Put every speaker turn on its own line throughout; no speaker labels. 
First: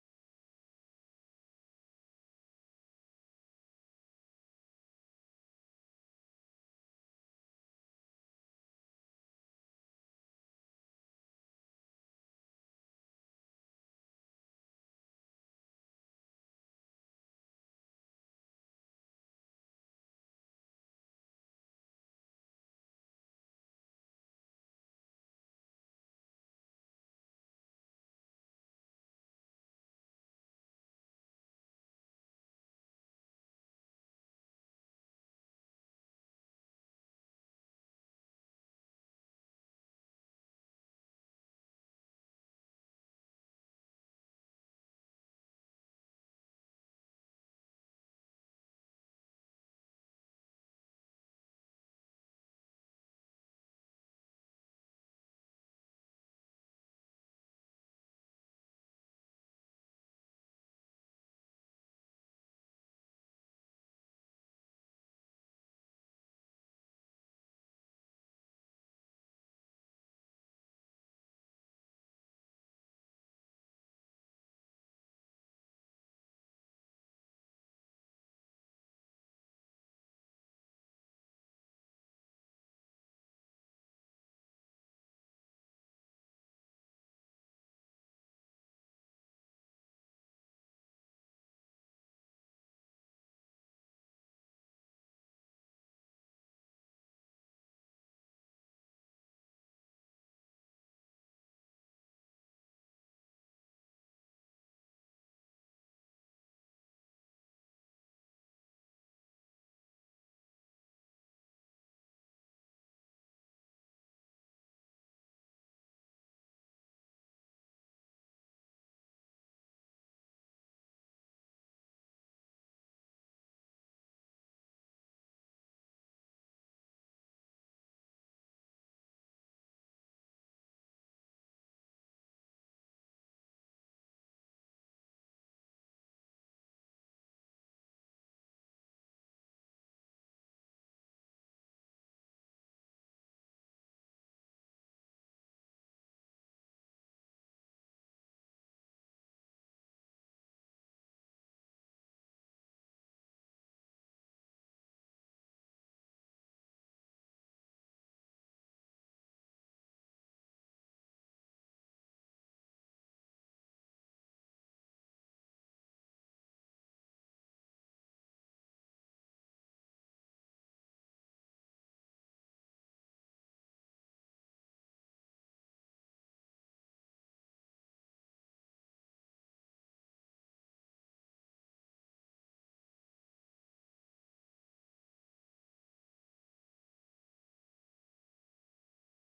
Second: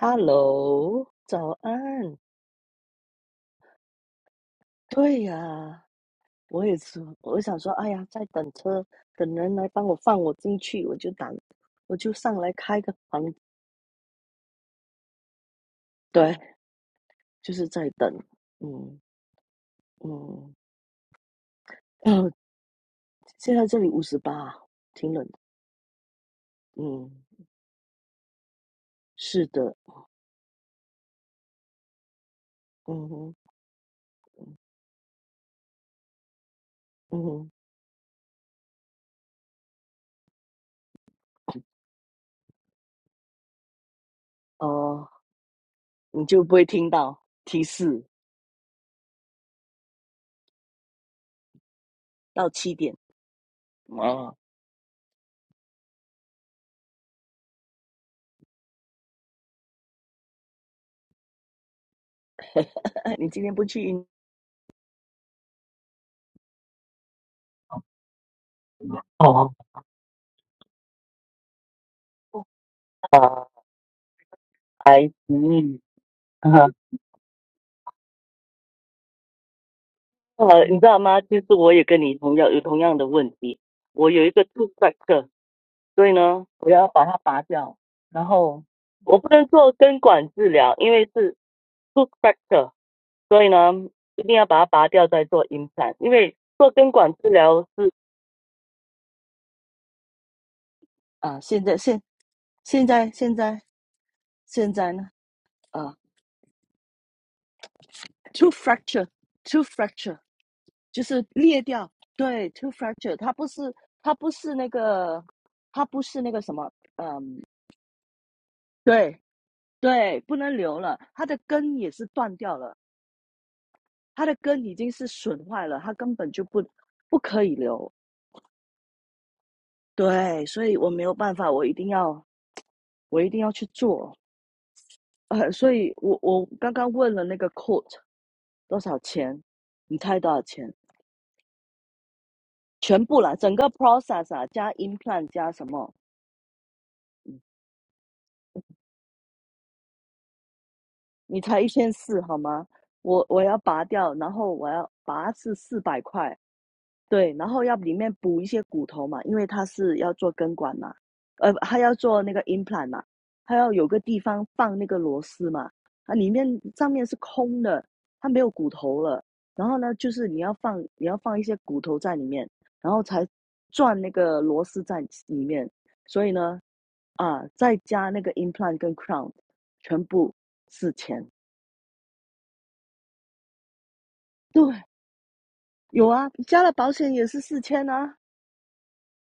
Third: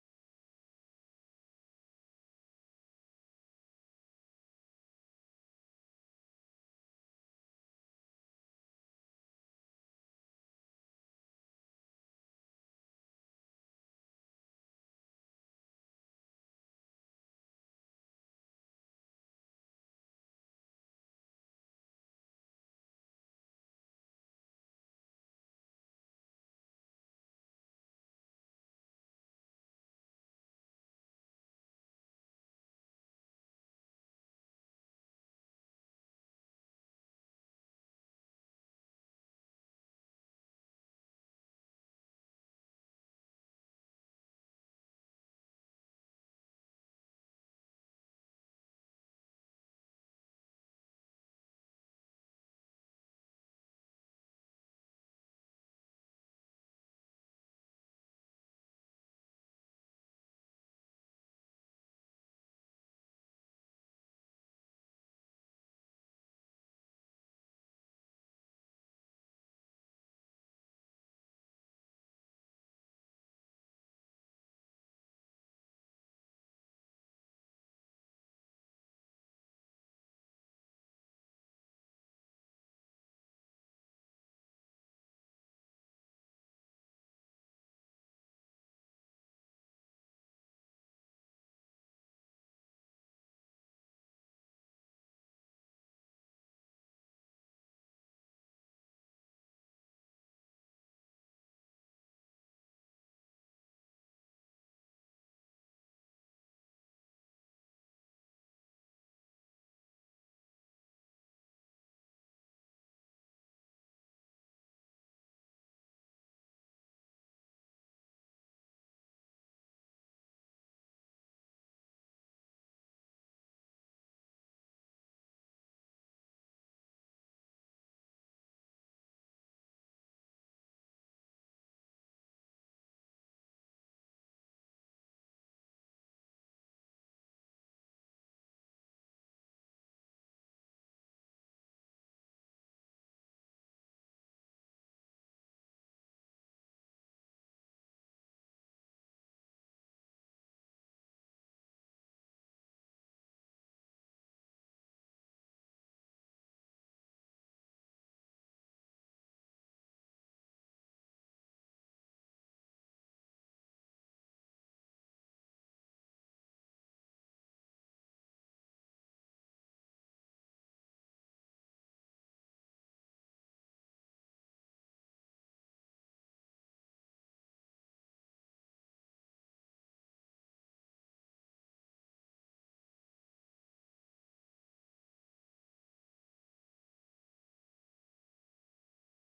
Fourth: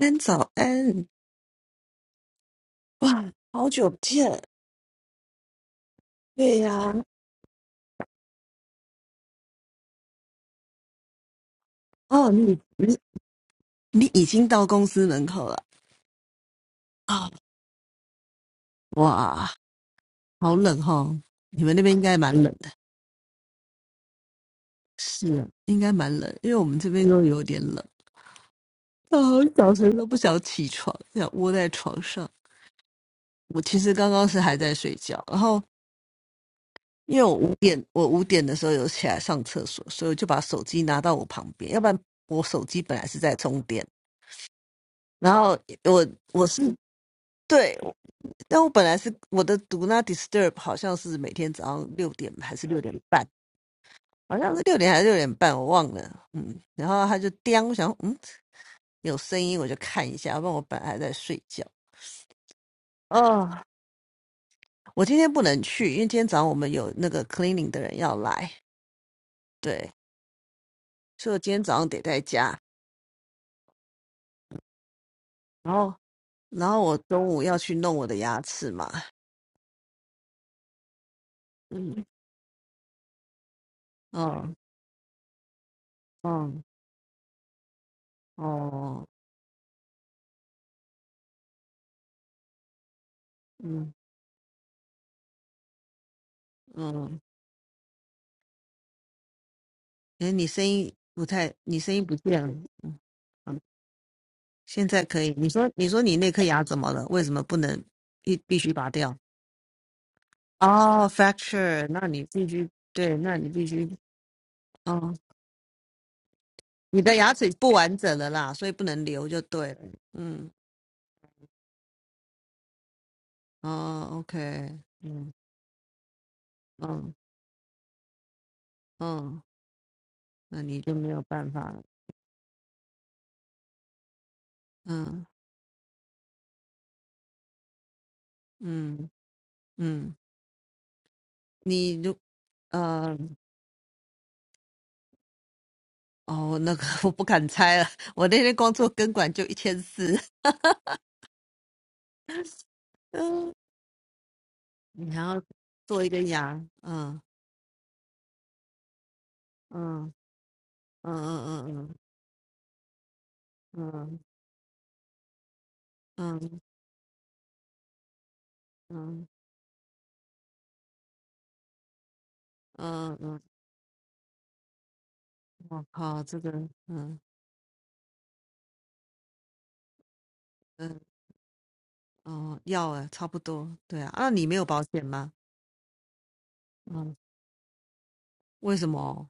安，早安！
早安。
哇，好久不见。
对呀，
对
我也
呀、
是，我想说，哎呀，在等车，等人来帮我放我进去，我就打，我就
哦，
上来
你
开个
你
房。
你已经到公司门口了
对，
啊、
就是在等。嗯
哇，
嗯，
好冷哦！你们那边应该
哦，
蛮冷的。
现在这里五十八，挺冷
是
的。
啊，应该蛮冷，因为我们这边都
嗯，
有点冷。啊，
是
早
的。
晨都不想起床，想窝在床上。
嗯哼
我其实刚刚是还在睡觉，然后因
嗯
为我
哼，
五点，我五点的时候有起来上厕所，所以我就把手机拿到我旁边，要不然我手机本来是在充电，
哦，
然后我
你就
我
不
是
会听到提
对
示
但我本来是我的读那 Disturb 好像是每天早上六点
到
还是
七
六点
点。
半，
啊？
好像是六点还是六点半，我忘了。嗯，然后他就叮，我想嗯有声音我就看一下，要不然我本来还在睡觉。
你今
哦，
天不去运
我今天不能去，因为今天早上我们有那个 cleaning 的人要来，
动哦，
对，所以我今天早上得在家。
呃，还
然
行，
后，然后我中午要去弄我的牙齿嘛。
呃，你知道吗？其实我也跟
嗯，
你同样有同样的问题。我有一个 t
哦，
o o t h b a c t e 所以呢，
嗯，
我要把它拔掉。然后
哦，
我不能做根管治疗，因为是 t o o t h b a c t e 所以呢，
嗯
一定要把它拔掉再做 implant。因为做根管
嗯，
治疗是
哎，你声音不
啊，
太，
现在
你声
现
音不见了。
现在现在现
现
在
在
呢，
可以。你说，你
啊
说你那颗牙怎么了？为什么不能必
t o o
必须拔掉？
fracture，t o o fracture 就
哦
是裂
，fracture，
掉。
那你
对
必
t o
须
o fracture，
对，
它
那
不
你
是
必须
它不是那
哦，
个它不是那个什么。
你
呃。
的牙齿不完整了啦，所以不能
对
留就对了。
对，不
嗯，
能留了，它的根也是断掉了，
哦
它的
，OK，
根已经是
嗯
损坏了，它根本就不
嗯
不可以留。
嗯，
对，
那
所以
你
我
就
没
没
有
有
办
办
法，我
法
一
了。
定要我一定要去做。
嗯
呃，所以我我刚刚问了那个 coat 多少
嗯
钱，你
嗯，
猜多少钱？
你就
全
呃
部啦，整个 process 啊，加 implant 加什么，
哦，那个 我不敢猜了，我那天光做根管就一千四，
你才一千四好吗？我我
嗯，
要拔掉，然后我要
你还
拔
要
是四百
做一个
块，
牙，嗯。
对，然后要里面补一些骨头嘛，因为它是要
嗯
做根管嘛，
嗯
呃，它要
嗯
做那个 implant 嘛，它要
嗯
有个地
嗯
方放那个螺丝嘛，啊，里面
嗯
上面是空的，它没有骨头了。
嗯
然后呢，就是你要放你要放一些骨头在里面，然后
嗯
才
嗯，
转那个螺丝在里面。
我靠，
所以
这个，
呢，
嗯
啊，再加那个 implant 跟 crown，全部四
嗯
千。
哦，要啊，差不多，对啊，那你没
对，
有保险吗？
有啊，加了保险
嗯，
也是四千啊。
为什么哦？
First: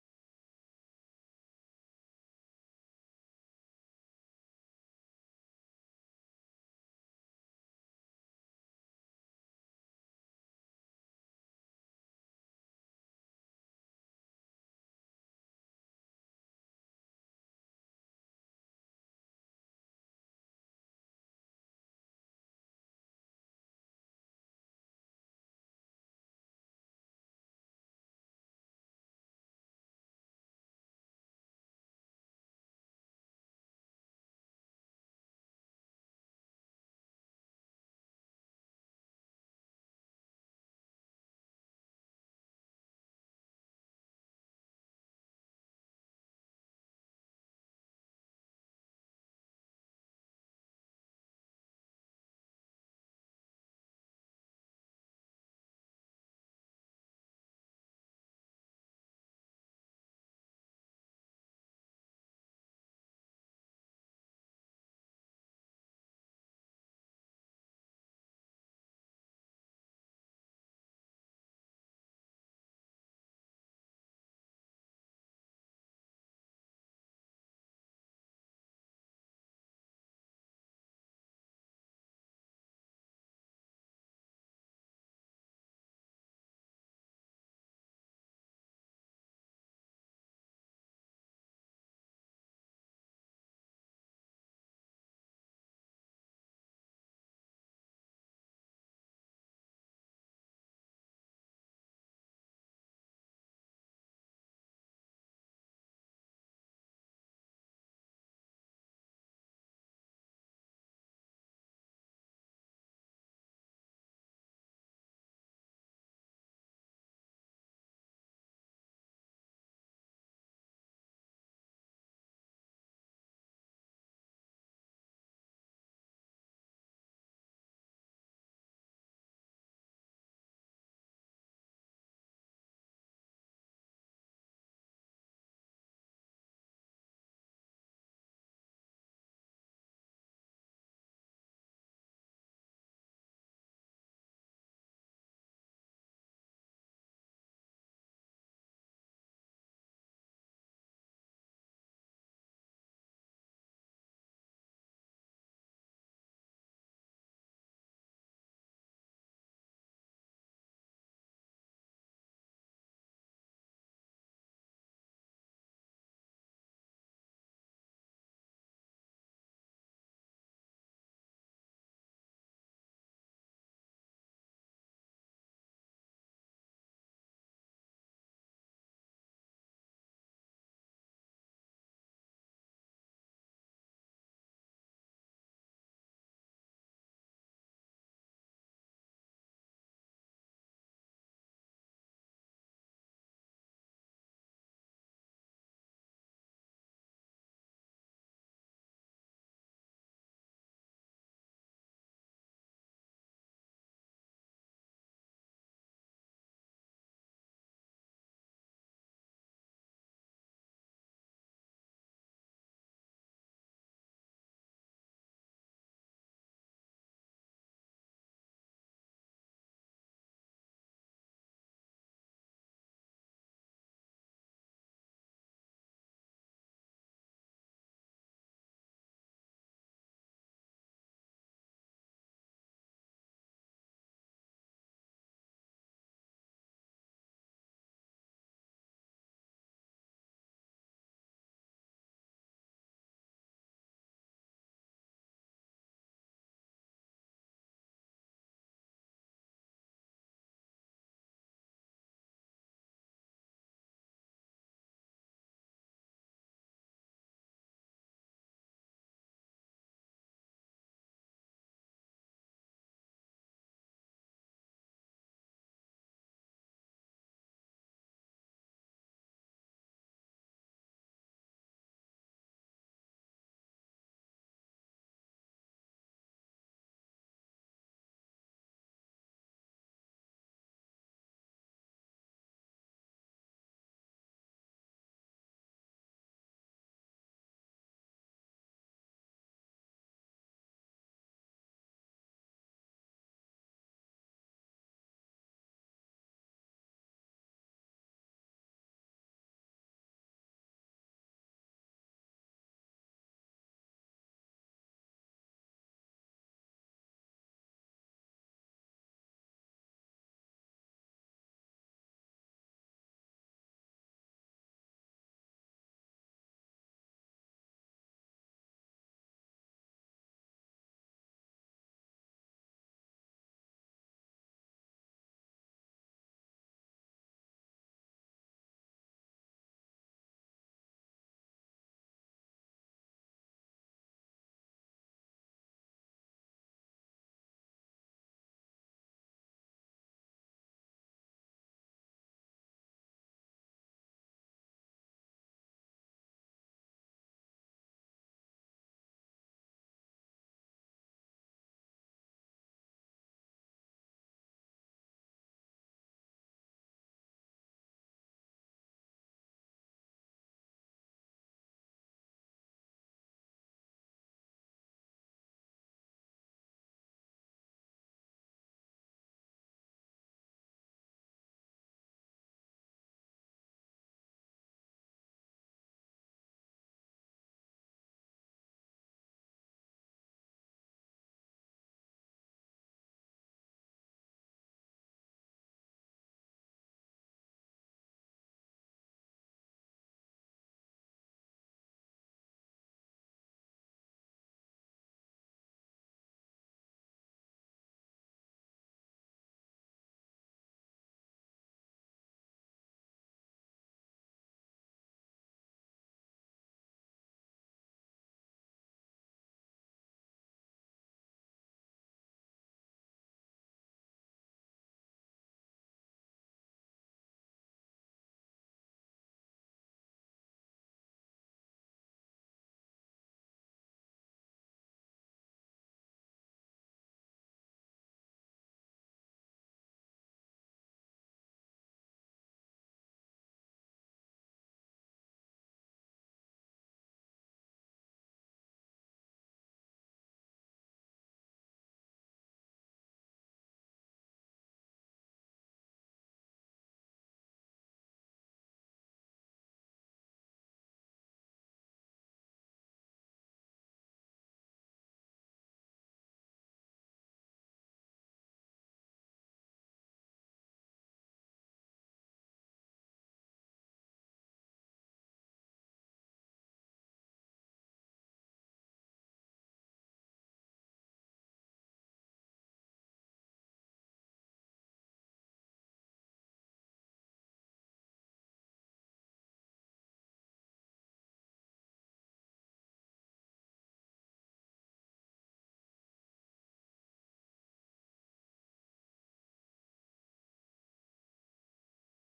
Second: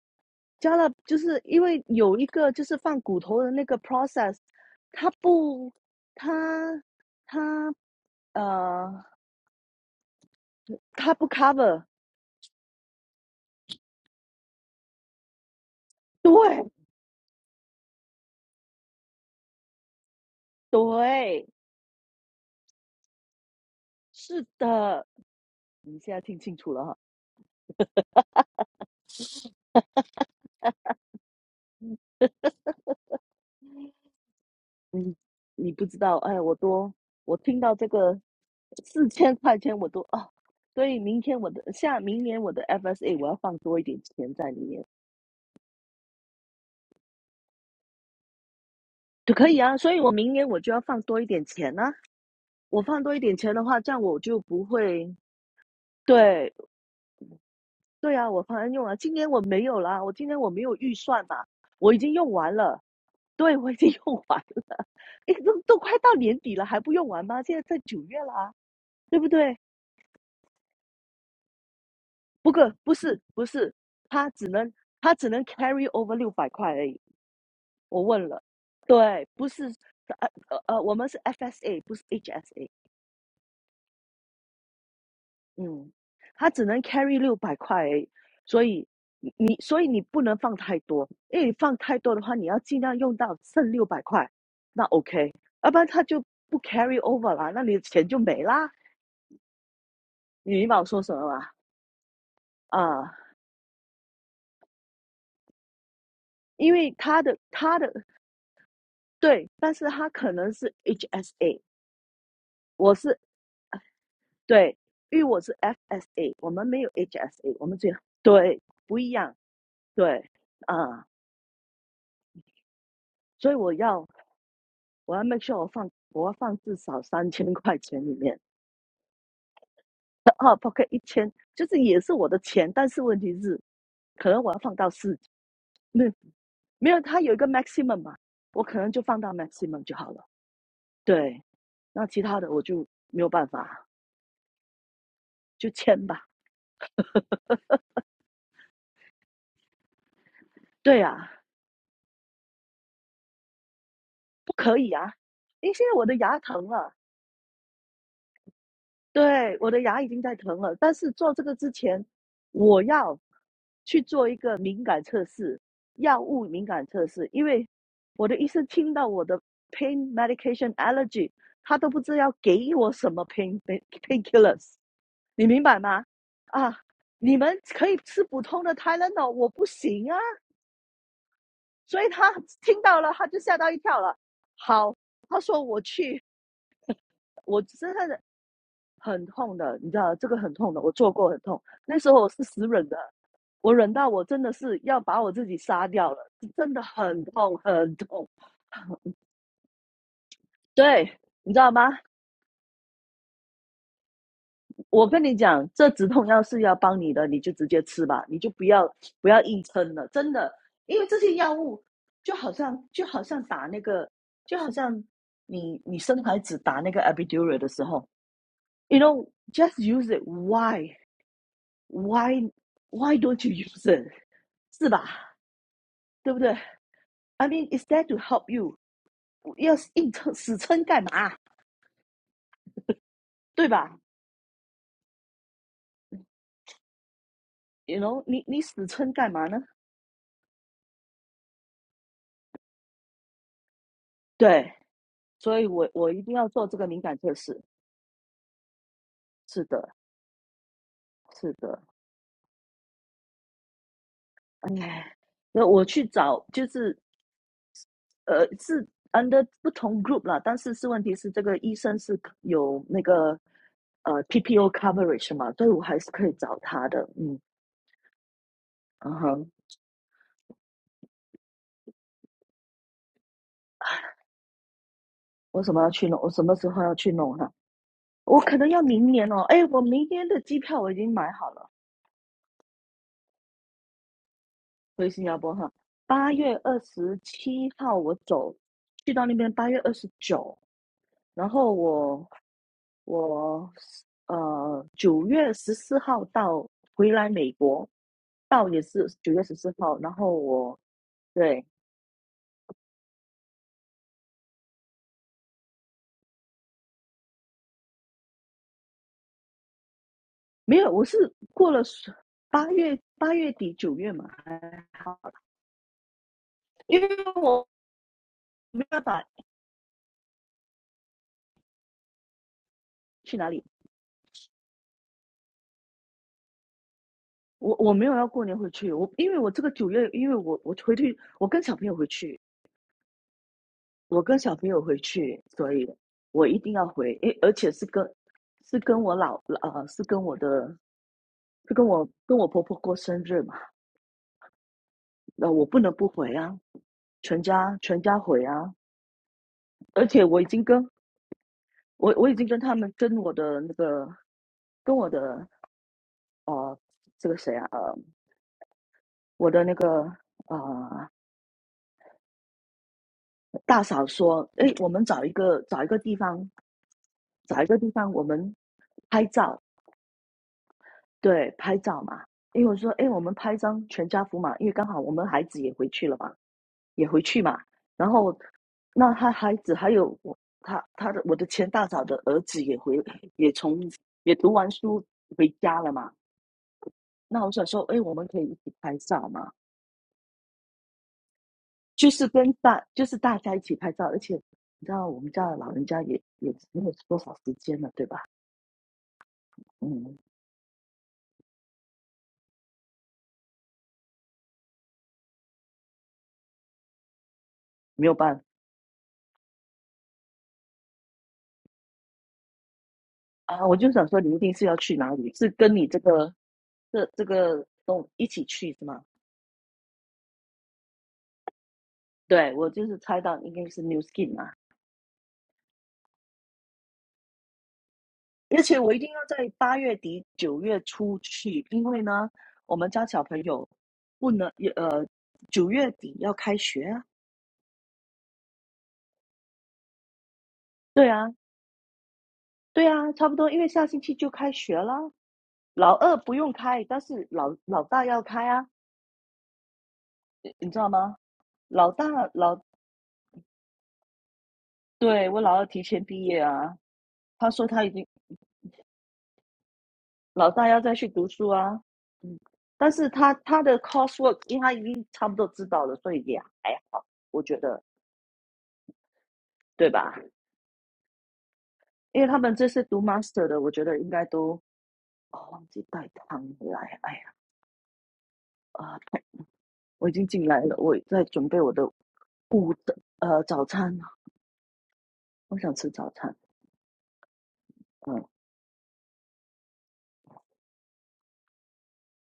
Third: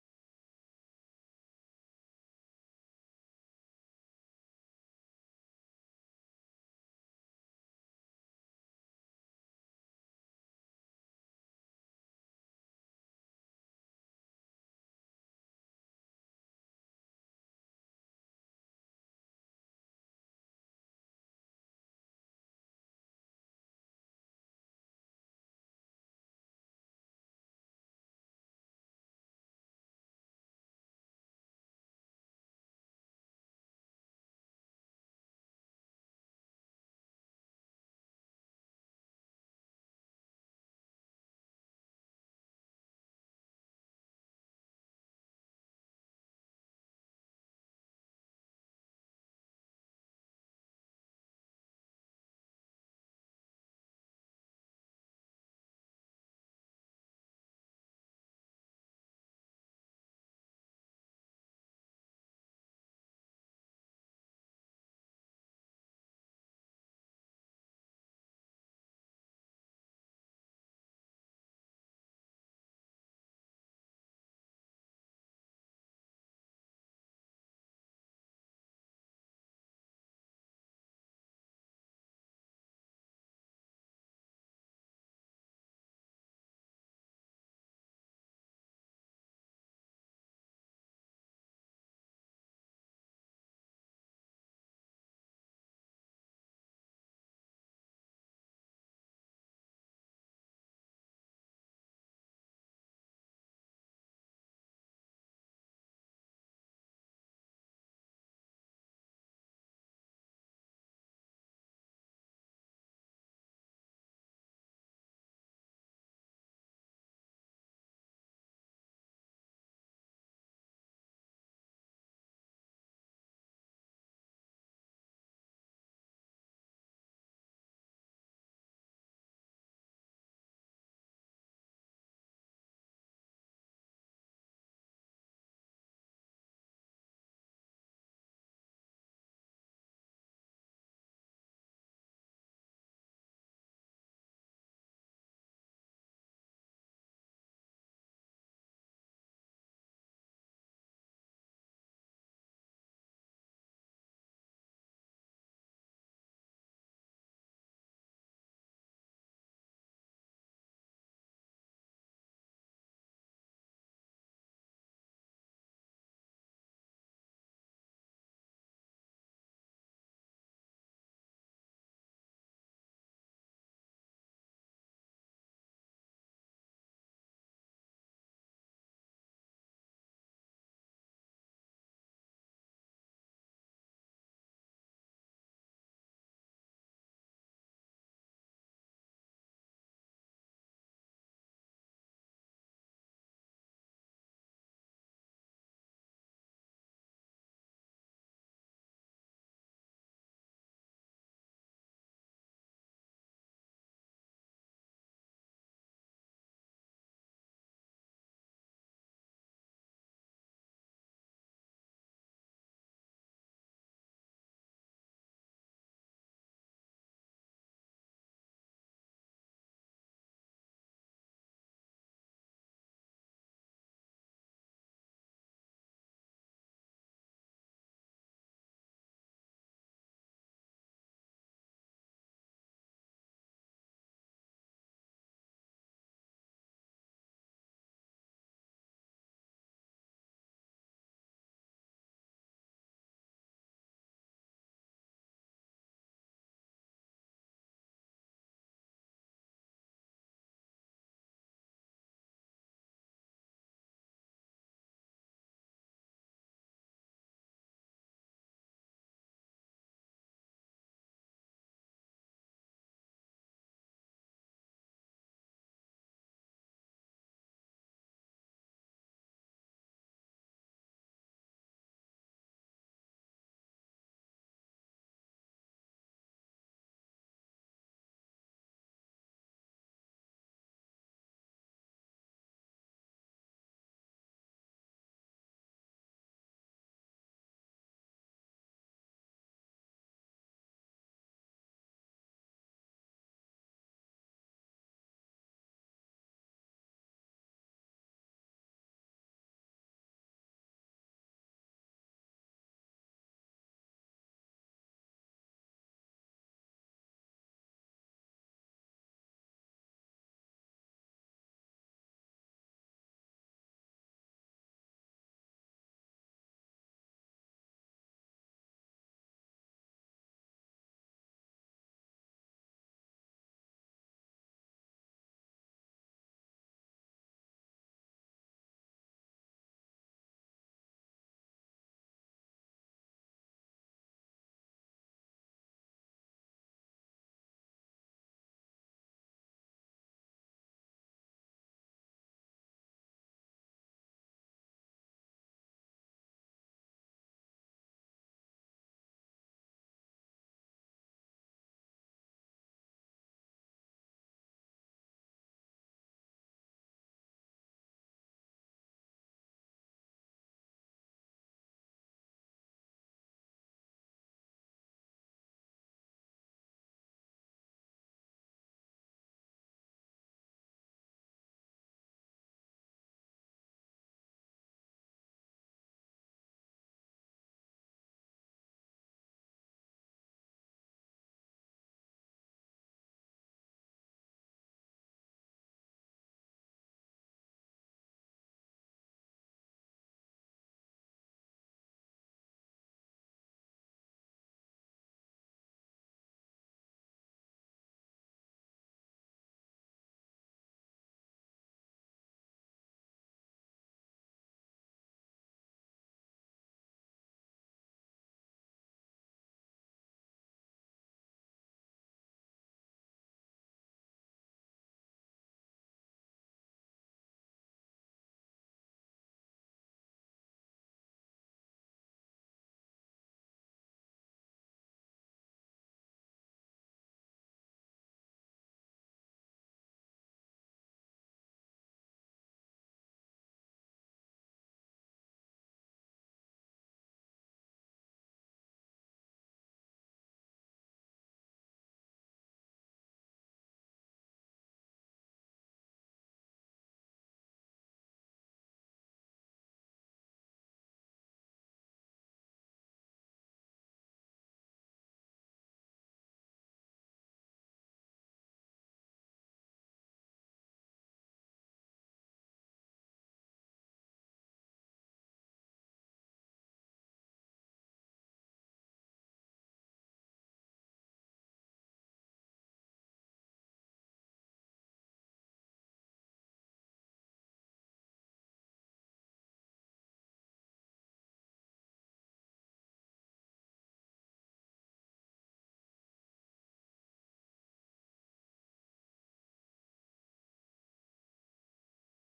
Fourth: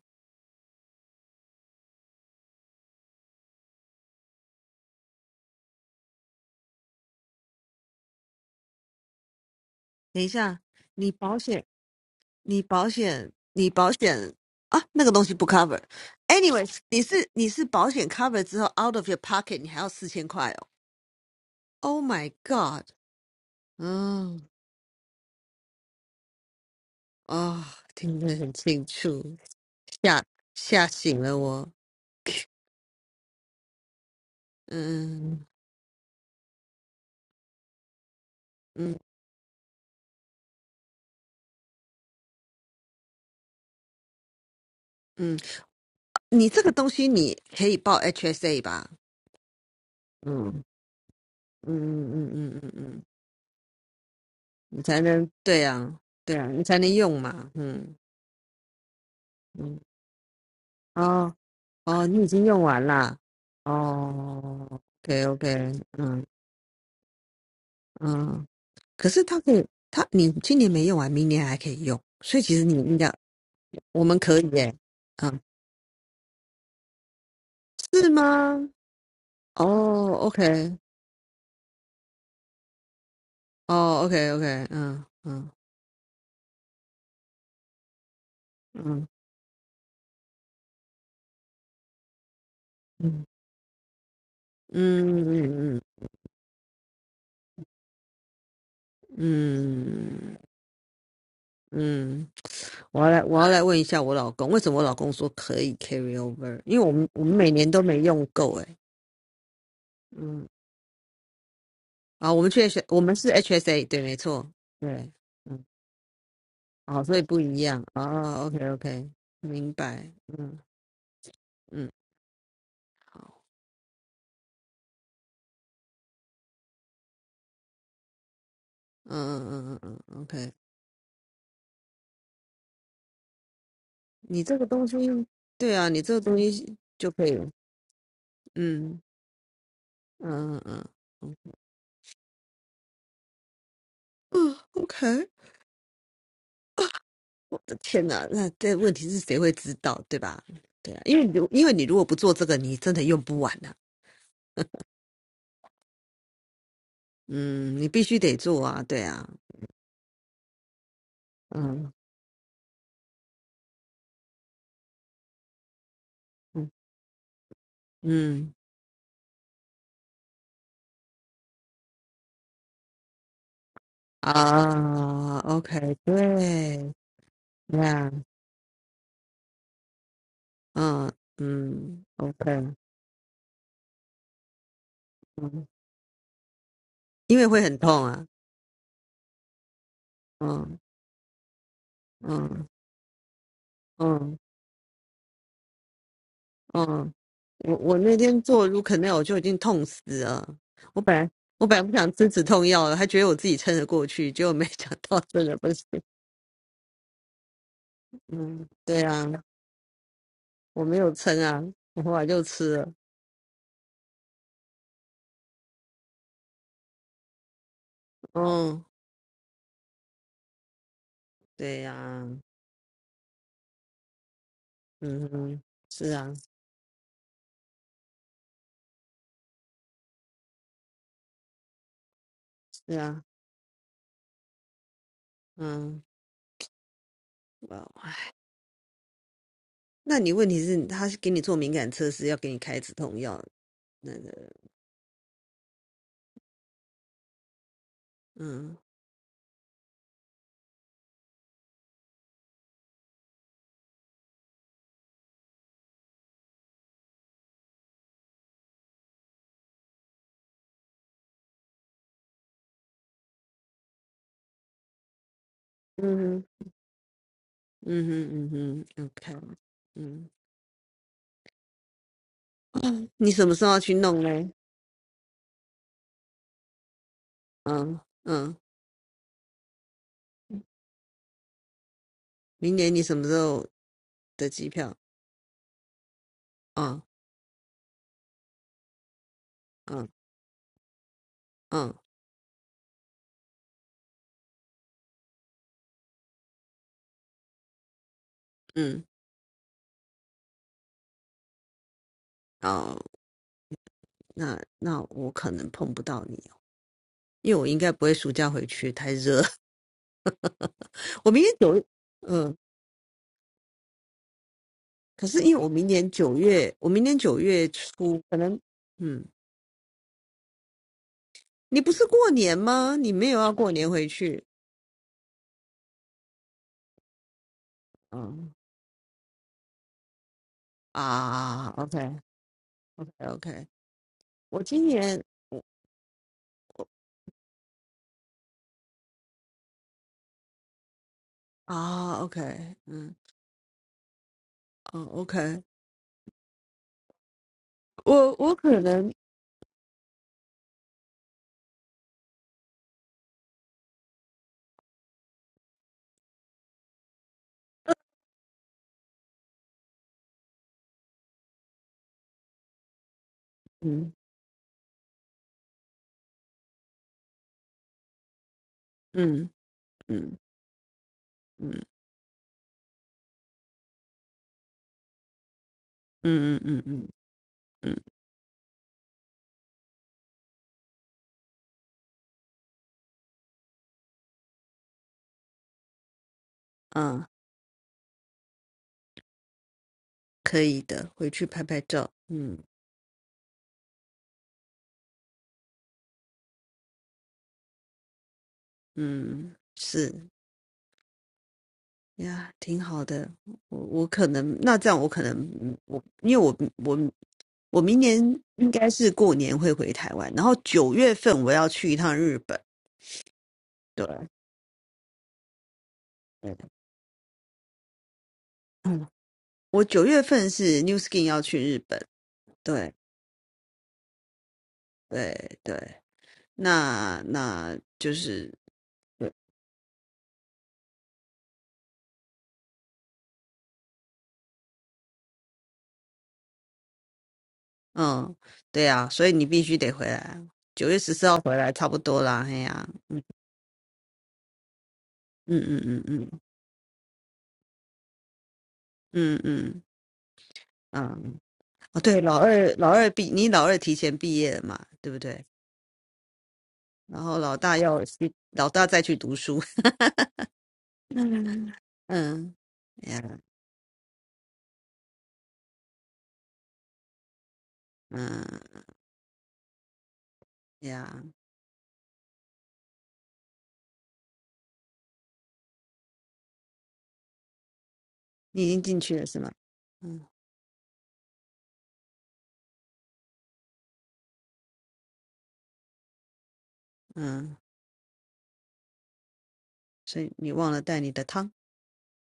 加了就是因为有一个就是放骨头的那个 process，它不，它它呃，
等一下，你
它不
保险，
cover，
你保险，你保险啊，那个东西不 cover。
对
Anyways，你是你是保险 cover 之后 out of your pocket，你还要四千块哦。
对，
Oh my god，
是
嗯
的，你现在听清楚了哈，
啊、听得很清楚，吓吓醒了我，
你
嗯
你不知道，哎，我多我听到这个
嗯。
四千块钱我都啊，所以明天我的下明年我的 FSA 我要放多一点钱在里面，
嗯，你这个东西你可以报 HSA 吧？
就可以啊，所以我明年我
嗯
就要放多一点钱啊，
嗯嗯嗯嗯嗯，
我放
嗯，
多一点钱的话，这样我就不
你才
会
能对啊，对啊，
对
你才能用嘛。嗯
对啊，我方案用了，今年我没有
嗯，
啦，我今年我没有预算
哦
嘛，我已
哦，
经
你已
用
经
完
用
了。
完啦。
对，我已经用完
哦
了，
，OK
哎，都
OK，
都快到
嗯
年底了，还不用完吗？现在在九月了
嗯，
啊，
可
对
是
不
它可
对？
以，它你今年没用完，明年还可以用，所以
不
其实
过
你
不
应该
是不是，
我们
他
可
只
以
能
耶。
他只
嗯，
能 carry over 六百块而已。我
是
问了，
吗？
对，不是
哦
呃呃
，OK，
呃，我们是 FSA，不是 HSA，
哦，OK OK，嗯嗯
嗯，他只能 carry 六百块而已，所以
嗯
你所以你不能放太多，因为你放太多的话，你要尽量用
嗯
到剩六百块，那
嗯
OK，要
嗯
不
嗯
然他就不 carry over 啦，那你的钱就没啦。
嗯
你明白我说什么吗？
嗯，我要
啊，
来，我要来问一下我老公，为什么我老公说可以 carry over？
因
因为
为
我们
他
我们
的
每年
他
都没
的
用够哎、
对，但是他可
嗯，
能是 HSA，
啊，我们去 H，
我
我们
是
是 HSA，对，没错，
对，
对，
因为我是
嗯，
FSA，我们没有
哦，所以不
HSA，
一
我们
样
只有
啊 o
对
k
不
OK，
一样，
明白，
对
嗯
啊，
嗯，好，
所以我要我要 make sure 我放我要放至少三千块钱里面。
嗯嗯嗯嗯嗯，OK，
啊，Pocket 一千，就是也是我的钱，但是问题是，可能
你
我
这
要
个
放
东
到
西，
四，
对啊，你
没
这个东西
没有，
就
它
可
有一
以，
个 maximum 嘛，我可能就
嗯
放到 maximum 就好了。
嗯嗯嗯嗯
对，那其他的我就没有办法，
嗯，OK，
就签吧。
我的天哪，那这问题是谁会知道，对吧？对
对
啊，因为
啊，
你如因为你如果不做这个，你真的用不完呐。
不可以啊，因为现在我的牙疼了，
嗯，你必须得做啊，对啊，
对，我的牙已经在疼了，但是做这个之
嗯
前，我要去做一个敏感测试，药物敏
嗯
感测试，因为我的医
嗯
生听到我的 pain medication allergy，他都不知道要给我什么 pain pain killers，
啊
你明白
，OK，
吗？啊，
对，
你们
对
可以
啊，
吃普通的 Tylenol，我不行啊，
嗯
所
嗯
以他
，OK，
听到了他就吓到一跳了。好，他说
嗯，
我去，
因为
我
会很
真
痛
的
啊，
很痛的，你知道这个很痛
嗯
的，我做过很痛。那时候我是死
嗯
忍的，我忍到我
嗯
真的是要把我自己杀掉了，真的
嗯，
很痛
我
很
我那
痛。
天做 r u c a n a 我就已经痛死了，我
对，
本来
你知
我
道
本来
吗？
不想吃止痛药的，还觉得我自己撑得过去，结果没想
我
到
跟你
真的
讲，
不行。
这止痛药是要帮你的，你就直接吃吧，你就不
嗯，
要
对啊，
不要硬撑了，真的，
我没
因为
有
这些
撑
药
啊，
物
我后来
就
就
好
吃
像
了。
就好像打那个，就好像你你生孩子打那个 epidural 的时候
哦，
，you know just use it why
对呀、
why why don't you use it？是吧？
嗯哼，是
对
啊，
不对？I mean, is that to help you？要硬撑死撑干嘛？
是啊，
对吧
嗯，哇，
？You know，
唉，
你你死撑干嘛呢？
那你问题是，他是给你做敏感测试，要给你开止痛药，那个，
对，所以我我一定要做这个敏感测试。
嗯
是的，是的，哎，那我去找就是呃是 under 不同 group 了，但是是问题是这个医生是有那个呃 PPO coverage 嘛，所以我还是可以
嗯哼，
找他的。嗯，
嗯哼，嗯哼
嗯
，OK，
哼，
嗯嗯，你什么时候要去弄嘞？
我什么要去弄？我什么时候要去弄哈、
嗯
我
嗯，
可能要明年哦，哎，我明天的机票我已经买好了，
明年你什么时候的机票？
回新加坡哈，八月二
嗯
十七号我走，去到那边八月二
嗯
十九，然后
嗯
我我呃九月十四号到回来美国，到也
嗯，
是九月十四号，然后我对
哦，那那我可能碰不到你。因为我应该不会暑假回去，太热。
没有，我
我
是
明年
过
九
了
月，嗯，
八月八月底九月嘛，还好，
可是因为我明年九月，我
因
明
为
年九
我
月初可能，
没办
嗯，
法
你不是过年吗？你没
去
有
哪
要
里。
过年回去？
我我没有要过
嗯
年回去，我因为我这个九月，因为我我回去，我跟
啊
小朋友
，OK
回去，
OK OK，
我跟小
我
朋友
今
回
年
去，
我
所以我一定要回，诶，而且是跟是跟我老呃是跟我的是跟我
啊
跟
OK，
我婆婆过
嗯
生日嘛，
哦
那
OK，
我不能不回啊，全家全家
我
回
我
啊，
可能
而且我已经跟我我已经跟他们跟我的那个跟我的呃这个谁啊呃我的那个呃大嫂
嗯
说，诶，我们找一个找一个地方找一个地方我们拍
嗯
照，
嗯
对，拍
嗯
照嘛。因为我说，哎，我们拍张全家福嘛，因为刚好我们孩子也回去了嘛，
嗯嗯嗯
也
嗯
回去嘛。
嗯
然后，那他孩子还有我，他他的我的前大嫂的儿子也回，也从也读完书回家了嘛。
啊，
那我想说，哎，我们可以一起拍照嘛，
可以的，回去拍拍照，
就是跟
嗯
大就是大家一起拍照，而且你知道我们家的老人家也也没有多少时间了，对吧？
嗯是。
嗯，
呀，挺好的。我我可能那这样，我可能嗯我因为我我我明
没有
年
办法。
应该是过年会回台湾，然后九月份我要去一趟日本。
啊，我就
对，
想说，你一定是要去哪里？是跟你这个
对
这这个东一起去是
嗯，
吗？
嗯我九月份是 New Skin 要去日本。
对，我就
对
是猜到应该是 New Skin 啊，
对对，那那就是
而且我一定要
对
在八月底九月初去，因为呢，我们家小朋友不能也呃九月底要开学啊。
嗯，对啊，所以你必须得回来。九月
对
十
啊，
四号回来差不多啦，嘿
对
呀、
啊，差不多，因为下星期就开学啦。
嗯嗯
老
嗯
二
嗯
不用开，但是老老大要开啊，
嗯嗯
你你知道吗？
嗯，
老
哦，
大
对，老
老，
二老二毕，你老二提前毕业了嘛，对不
对，我
对？
老二提前毕业啊，
然后
他
老
说
大
他已经
要去，老大再去读书。
老大要再去读书
嗯
啊，嗯，
嗯
但是他
呀
他的 coursework，因为他已经差不多知道了，所以也还好，我觉得
嗯
对吧？
呀，
因为他们这是读 master 的，我觉得应该都哦忘记带汤来，哎呀
你已经
啊、
进去
呃
了是吗？
我已
嗯
经进来了，我在准备我的午的呃早餐，我想吃早餐，
嗯，
嗯
所以你忘了带你的汤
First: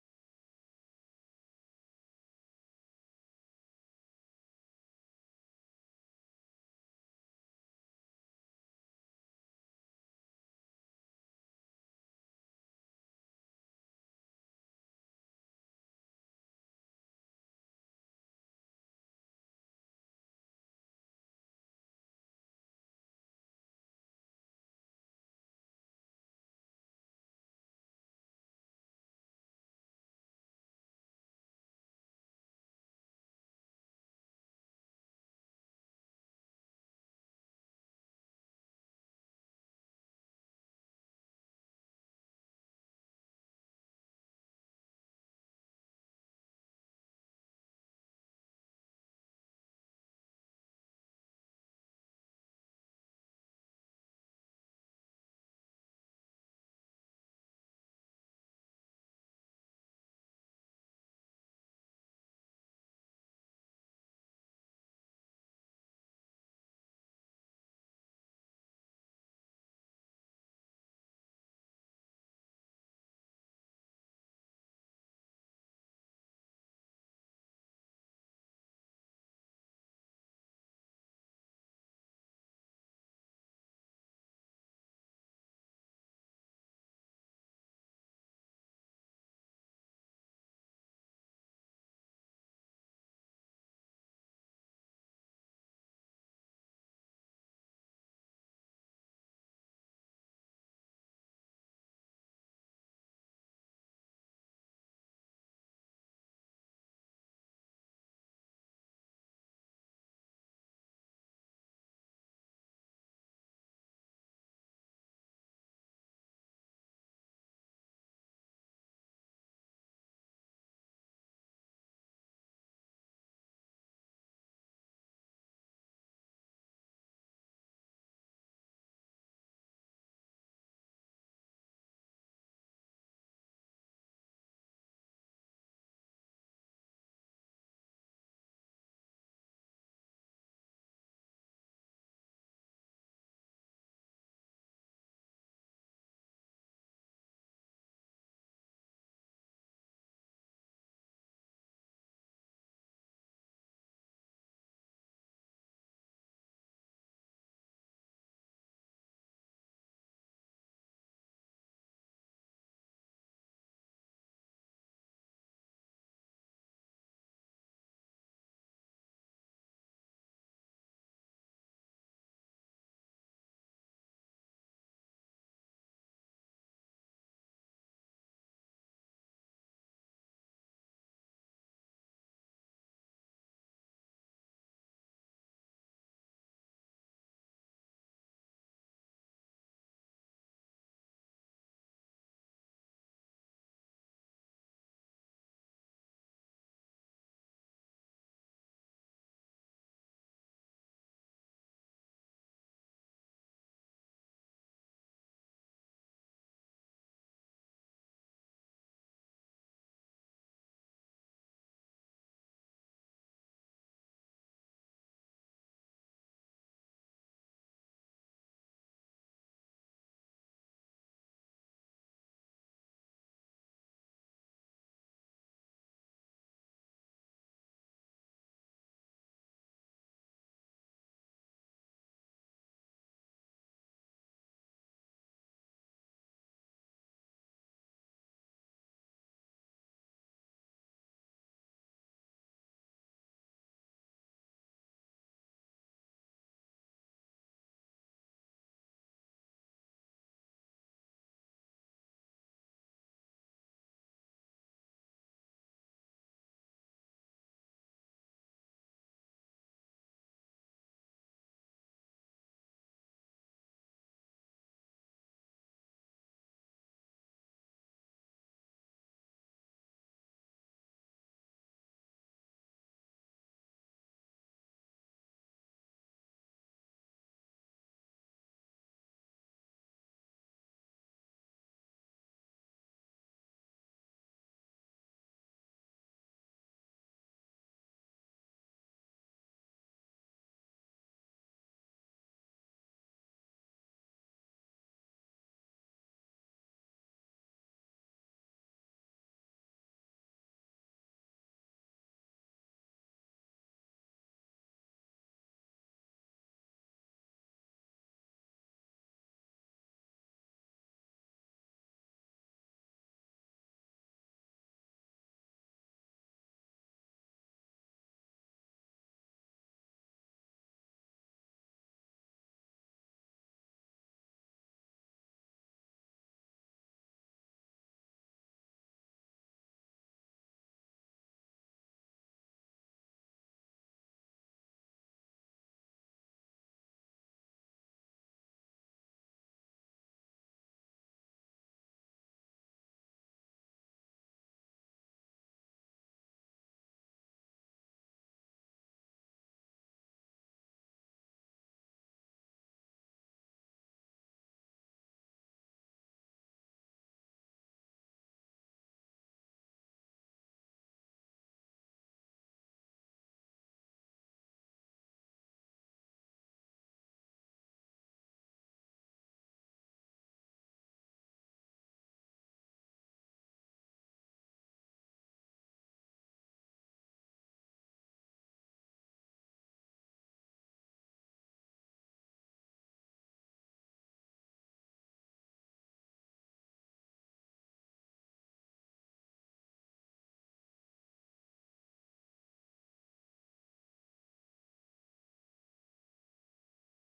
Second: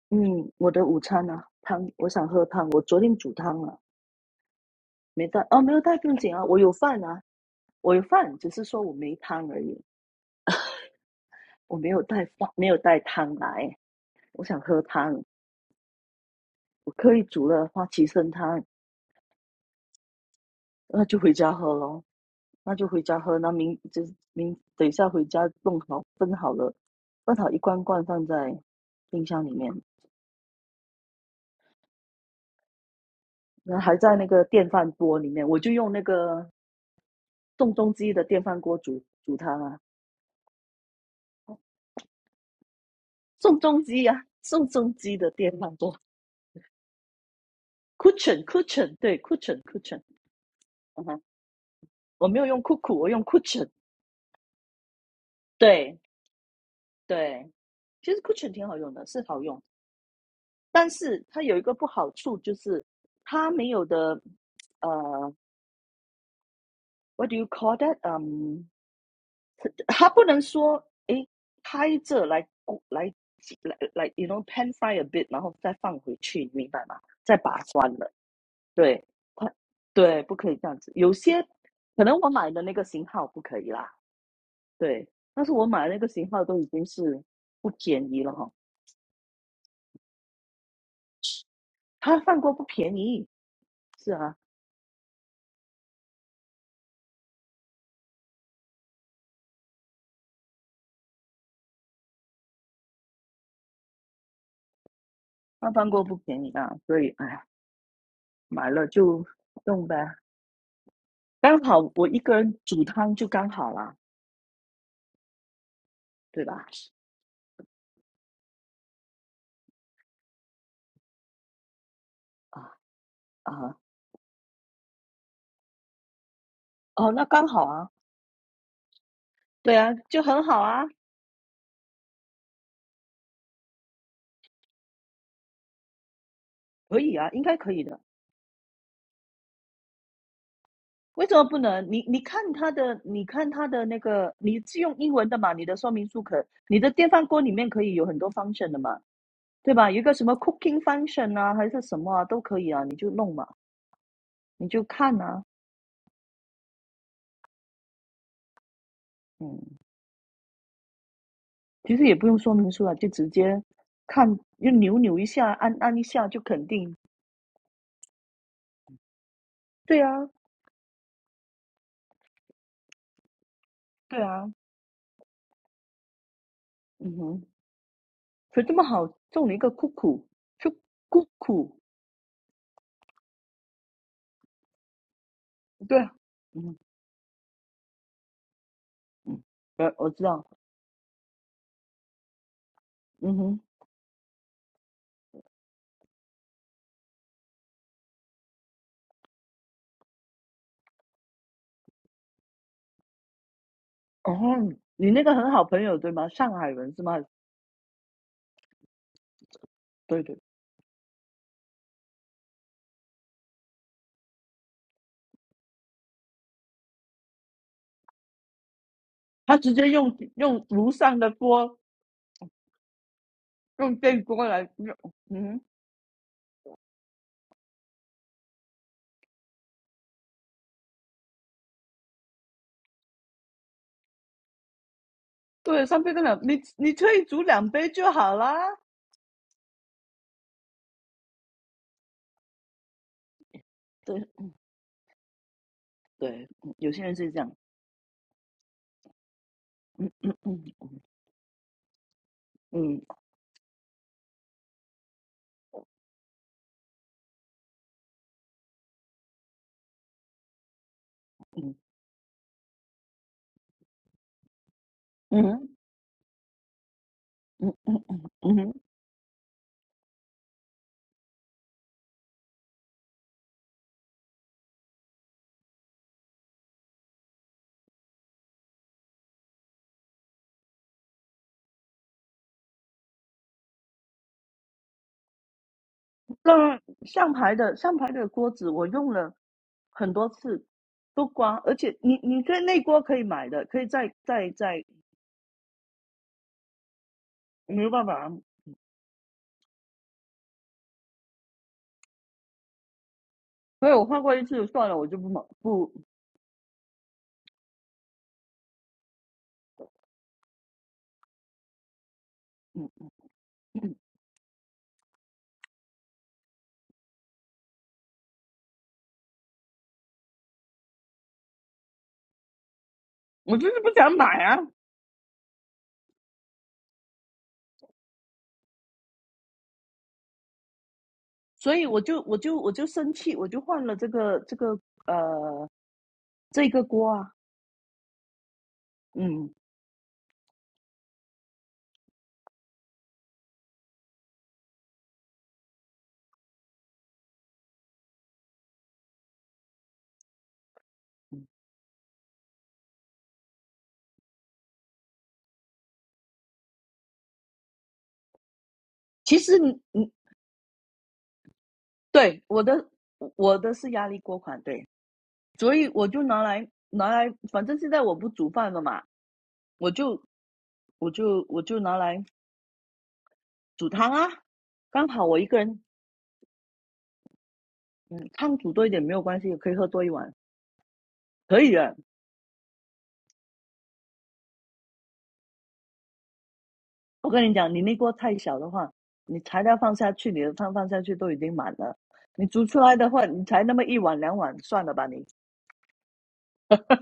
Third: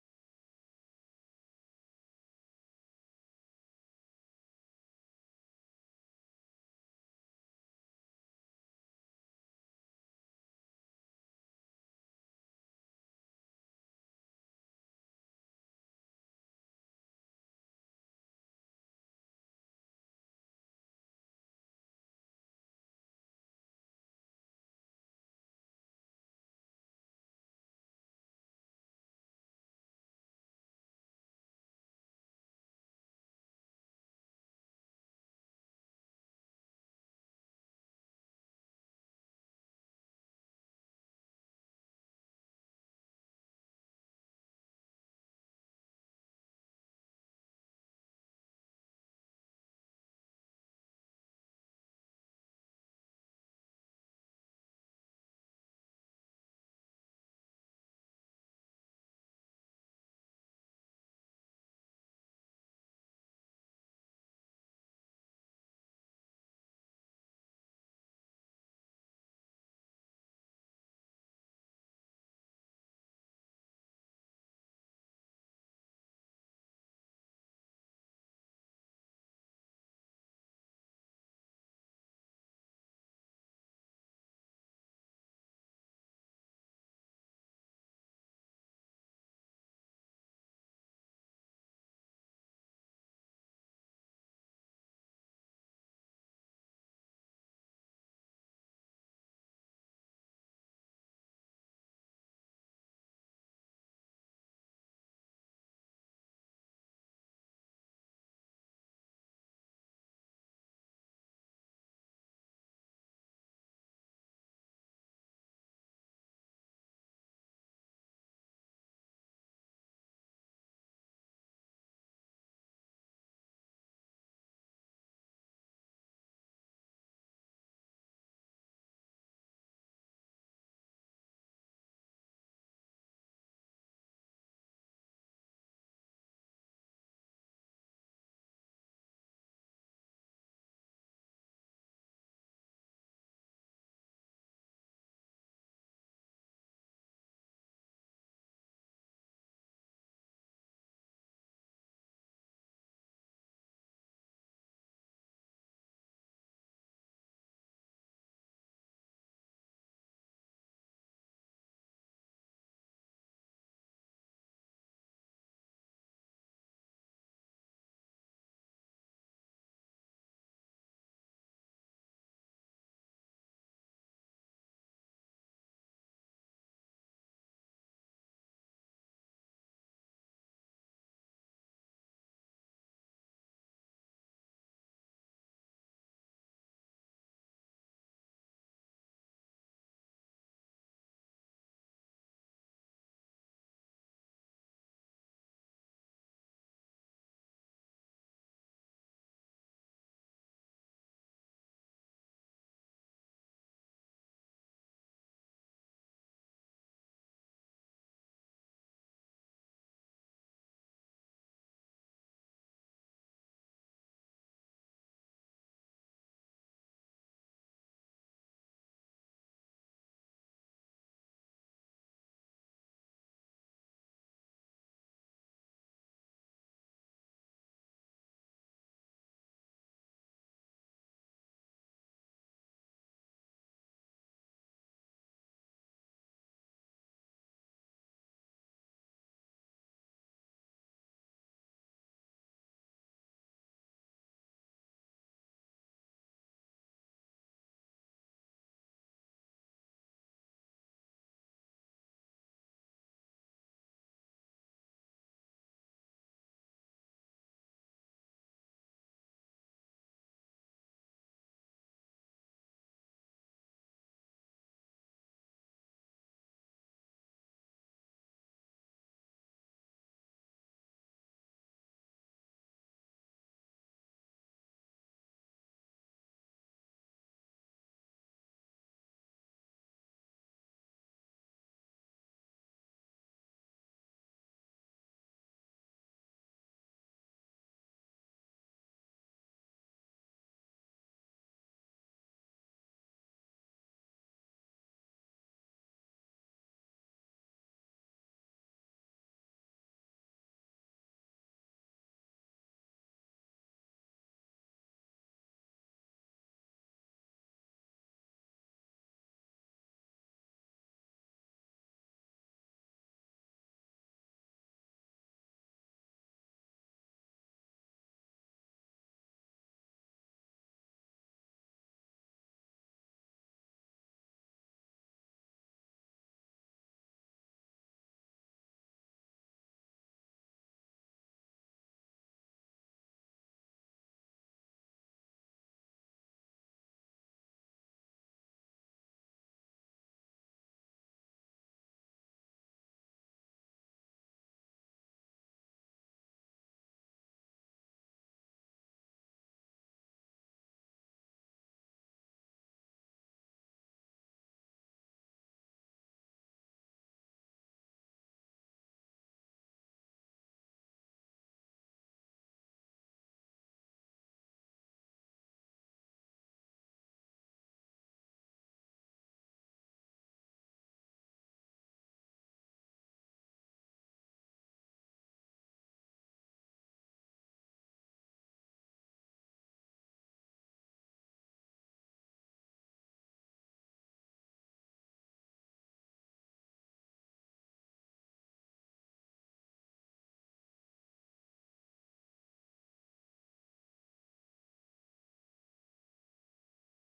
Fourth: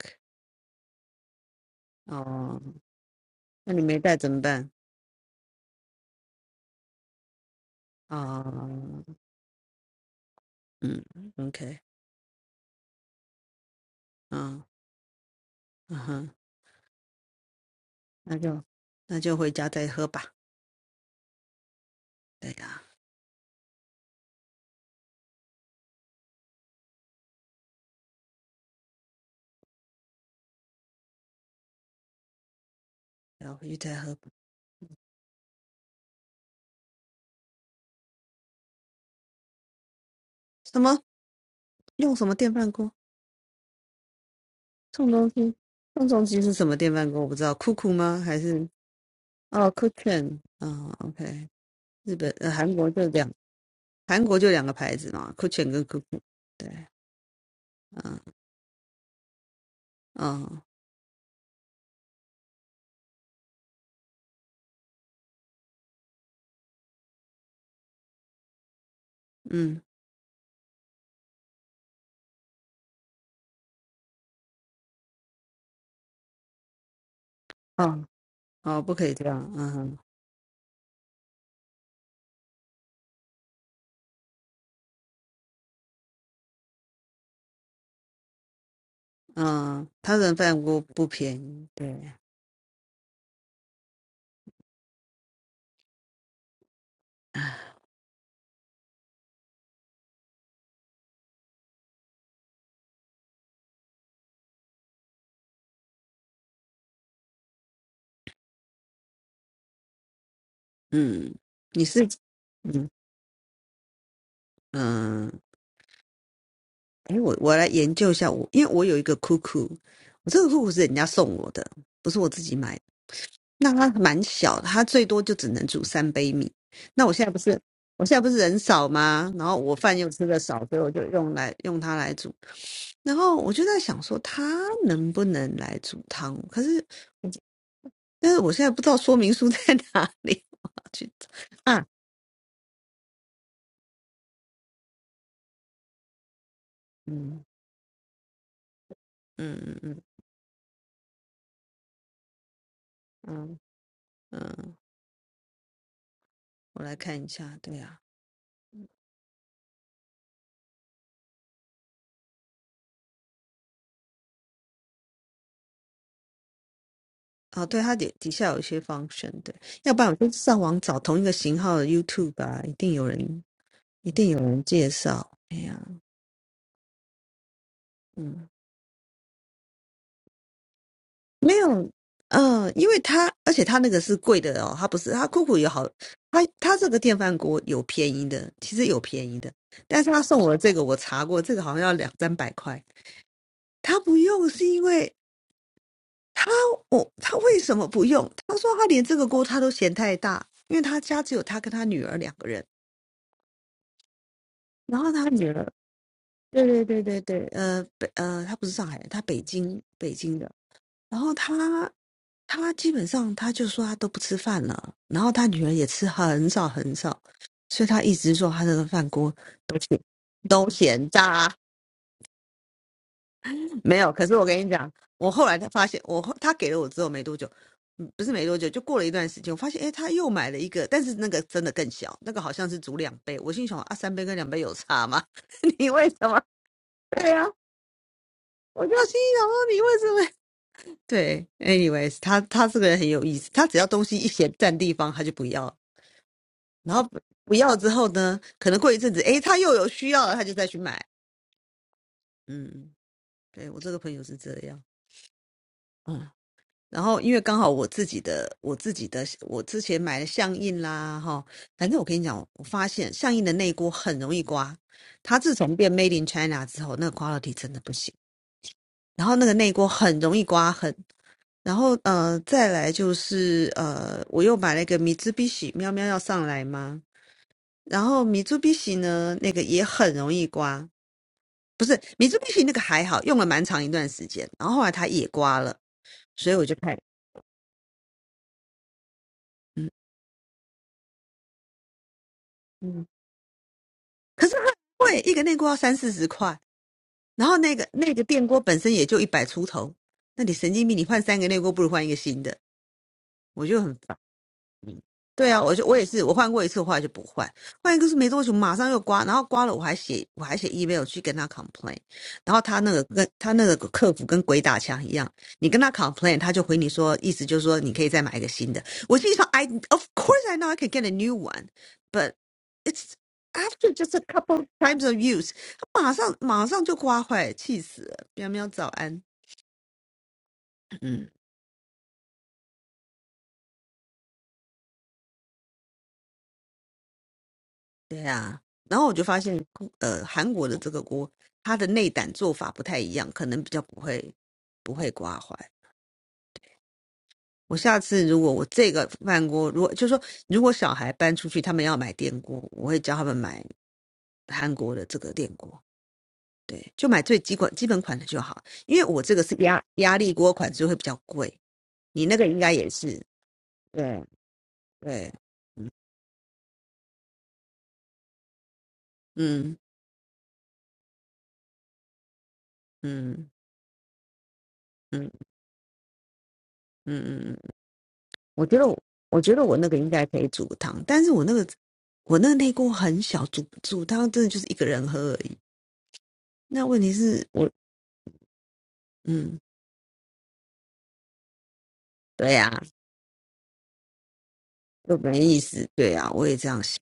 嗯，我的午餐呢，汤，我想喝
哦，
汤，我昨天煮汤了、
那
啊
你没带怎么办？
没带哦，没有带不用紧啊，我有饭啊，我有饭，只是说我
哦，
没汤而已。
嗯
我
，OK，
没有带饭，没有带汤来，我想
嗯
喝汤，
嗯哼，
我刻意煮了花旗参
那
汤，
就那就回家再喝吧。
那就回家喝咯，
对
那
呀，
就回家喝，那明就是明等一下回家弄好分好了，分好一罐罐放在冰箱里面，
然后回去
然后还
再喝
在那
吧
个电饭锅里面，我就用那个宋仲基的电饭锅煮煮汤啊，
什么？用什么电饭锅？
宋仲基呀，宋仲
宋
基
仲
的电
基，
饭锅
宋仲基是什么电饭锅？我不知道，酷酷
c u
吗？
s h i o
还
n
是
c u s h i o n 对 c u s h i o n
哦
c u s h i o n
，Cushion 啊、o k 日
我
本
没有
呃，
用
韩国
cuckoo，
就
我用
两，
c u s h i o n
韩国就两个牌子嘛，Cushion 跟
对
酷酷，对，
对，其实
嗯
u s h i o n 挺好用的，是好用，
嗯
但是它有一个不好处就是它没有的，呃，what do you call that？嗯，
嗯，
它不能说诶拍着来来来来，you know pan fry a bit，然后再放回去，你明白吗？再把关
哦
了，
哦，不
对
可以这样，
它，
嗯哼
对，不可以这样子。有些可能我买的那个型号不可以啦，对，但是我买的那个型号都已经是不便宜了哈，
嗯，他人饭锅不便宜，对，
它放锅不便宜，是啊。那饭锅不便宜啊，所以哎，买了就用呗。
嗯，
刚好
你
我
是
一个人煮
嗯
汤就刚好啦，
嗯，
对吧？
哎，我我来研究一下我，因为我有一个酷酷，我这个酷酷是人家送我的，不是我自己买的。
啊
那
啊
它蛮小的它最多就只能煮三杯米。那
哦，
我现
那
在不
刚
是，
好啊，
我现在不是人少吗？然后我
对啊，
饭又
就
吃的
很好
少，所以
啊，
我就用来用它来煮。然后我就在想说，它能不能来煮汤？可是
可以啊，
我
应该可以的。
但是我现在不知道说明书 在哪里，我要去
为
找
什么不
啊，
能？你你看它的，你看它的那个，你是用英文的嘛？你的说明书可，你的电饭锅
嗯
里面可以有很多 function 的嘛，
嗯
对
嗯
吧？有一
嗯
个什么 cooking function 啊，还是什么啊，都可以啊，你就弄嘛，
嗯
你
嗯，
就看啊，
我来看一下，对呀、
嗯。其实也不用说明书了，就直接看，就扭扭一下，按按一下就肯定。
啊，哦，对，它底底下有一些 function，对，要
对
不然我
啊，
就上网找同一个型号的 YouTube 吧，一定有人。一
对
定有
啊，
人介绍。哎呀，
嗯哼，
嗯，
所以这么好中了一个酷酷，就酷
没
酷，
有，嗯，因为他，而且他那个是贵的哦，他不是，他酷酷有好，
对啊，
他
嗯
他这个电饭锅有便宜的，其实有便宜
嗯，
的，
呃，
但
我
是
知
他送
道，
我的这个我查过，这个好像要两三百块，
嗯哼，
他不用是因为他我他为什么不用？他说他连这个锅他都嫌太大，因为他家只有他跟他女儿两个人，
哦，
然
你
后
那
他
个
女
很好
儿。
朋友对吗？上
对
海
对
人是
对
吗？
对对，呃北呃，他不是上海人，他北京北
对对，
京的，然后他他基本上他就说他都不吃饭了，然后他女儿也吃很少很少，所以他一直说他的饭锅
他直
都
接
咸
用用
都
炉
嫌
上的
渣，
锅，用
没有。
电
可是我
锅
跟
来
你讲，
用，
我后来
嗯，
才发现，我后他给了我之后没多久，嗯不是没多久，就过了一段时间，我发现诶，他又买了一个，但是那个真的更小，那个好像是煮两杯。我心想啊，三杯跟两杯有差吗？
对，
你
三
为
杯跟
什
两，
么？
你你可以
对
煮
呀、啊，
两杯就好啦。
我就心想说你为什么？对，anyways，他他这个人很有意思，他只要东西
对
一嫌占地方，他就不要，
对，嗯有
然
些
后
人
不
是这样，
不要之后呢，可能过一阵子，诶，他又有
嗯
需要
嗯
了，他就再
嗯
去买。嗯，
嗯
对，我这个朋友是这样。嗯，然后因为刚好我自己的，我自己的，我之前买的象印啦，哈，
嗯
反正我跟你讲，我发现象印的内锅很容易刮，它自
嗯
从变 Made in China 之后，那个 quality 真
嗯
的不
嗯
行，
嗯嗯，
然后那个内锅很容易刮痕，然后呃，再来就是呃，我又买了一个米兹必喜，喵喵要上来吗？然后米兹必喜呢，那个也很容易刮，不是米兹必喜那个还好，用了蛮长一段时间，然后后来它也刮了，所以我就
那
看，
上牌的上牌的锅子，我用了
嗯
很多次，都刮，而且你你可以内锅
嗯，
可以买的，可以再
可
再
是它很
再
贵，一个内锅要三四十块，然后那
没
个
有办
那个
法，
电锅本身也就一百出头，那你神经病，你换三个内锅不如换一个新的，我就
所
很
以
烦。
我换过一次就算了，我就不买
对啊，我就
不，
我也是，我换过一次，我后来就不换，换一个是没多久，马上又刮，然后刮了我还写我还写 email 去跟他 complain，然后他
嗯，
那个跟他那个 客服跟鬼打墙一样，你跟他 complain，他就回你说，意思就是说你可以再买一个新的。我心里想，I of course I know I can get a new one, but it's
我就是
after
不想
just a
买啊，
couple times of use，他马上马上就刮坏，气死了！喵喵早安，嗯。
所以我就我就我就生气，我就换了这个这个呃这个锅啊，
对啊，然后我就发
嗯，
现，呃，韩国的这个锅，它的内胆做法不太一样，可能比较不会不会刮坏。我下次如果我这个饭锅，如果就是说，如果小孩搬
嗯
出去，他们要买电锅，我会教他们买韩国的这个电锅，对，就买最基本基本款的就好，因为我这
其
个是
实你
压
你
压力锅款，所以会比较贵。你那
对
个应
我
该
的
也是，
我的是压力
对
锅款，对，
对，
所以
嗯
我就拿来拿来，反正现在我不煮饭了嘛，
嗯
我就我就我就拿来
嗯
煮汤啊。刚
嗯
好
嗯嗯
我一个人，
嗯。嗯
嗯，汤
我
煮
觉
多
得
一点
我，
没有关
我
系，
觉得
可以
我
喝
那个
多一
应该
碗，
可以煮汤，但是我那
可
个
以的。
我那个内锅很小，煮煮汤真的就是一个人喝而已。那问题
我
是
跟你
我，
讲，你那锅太小的话，你
嗯，
材料放下去，你的汤放下去都已经满了，你
对
煮
呀、
出
啊
来的话，你才那么一碗两碗，算了吧
就
你，
没意思。对呀、啊我也这样想。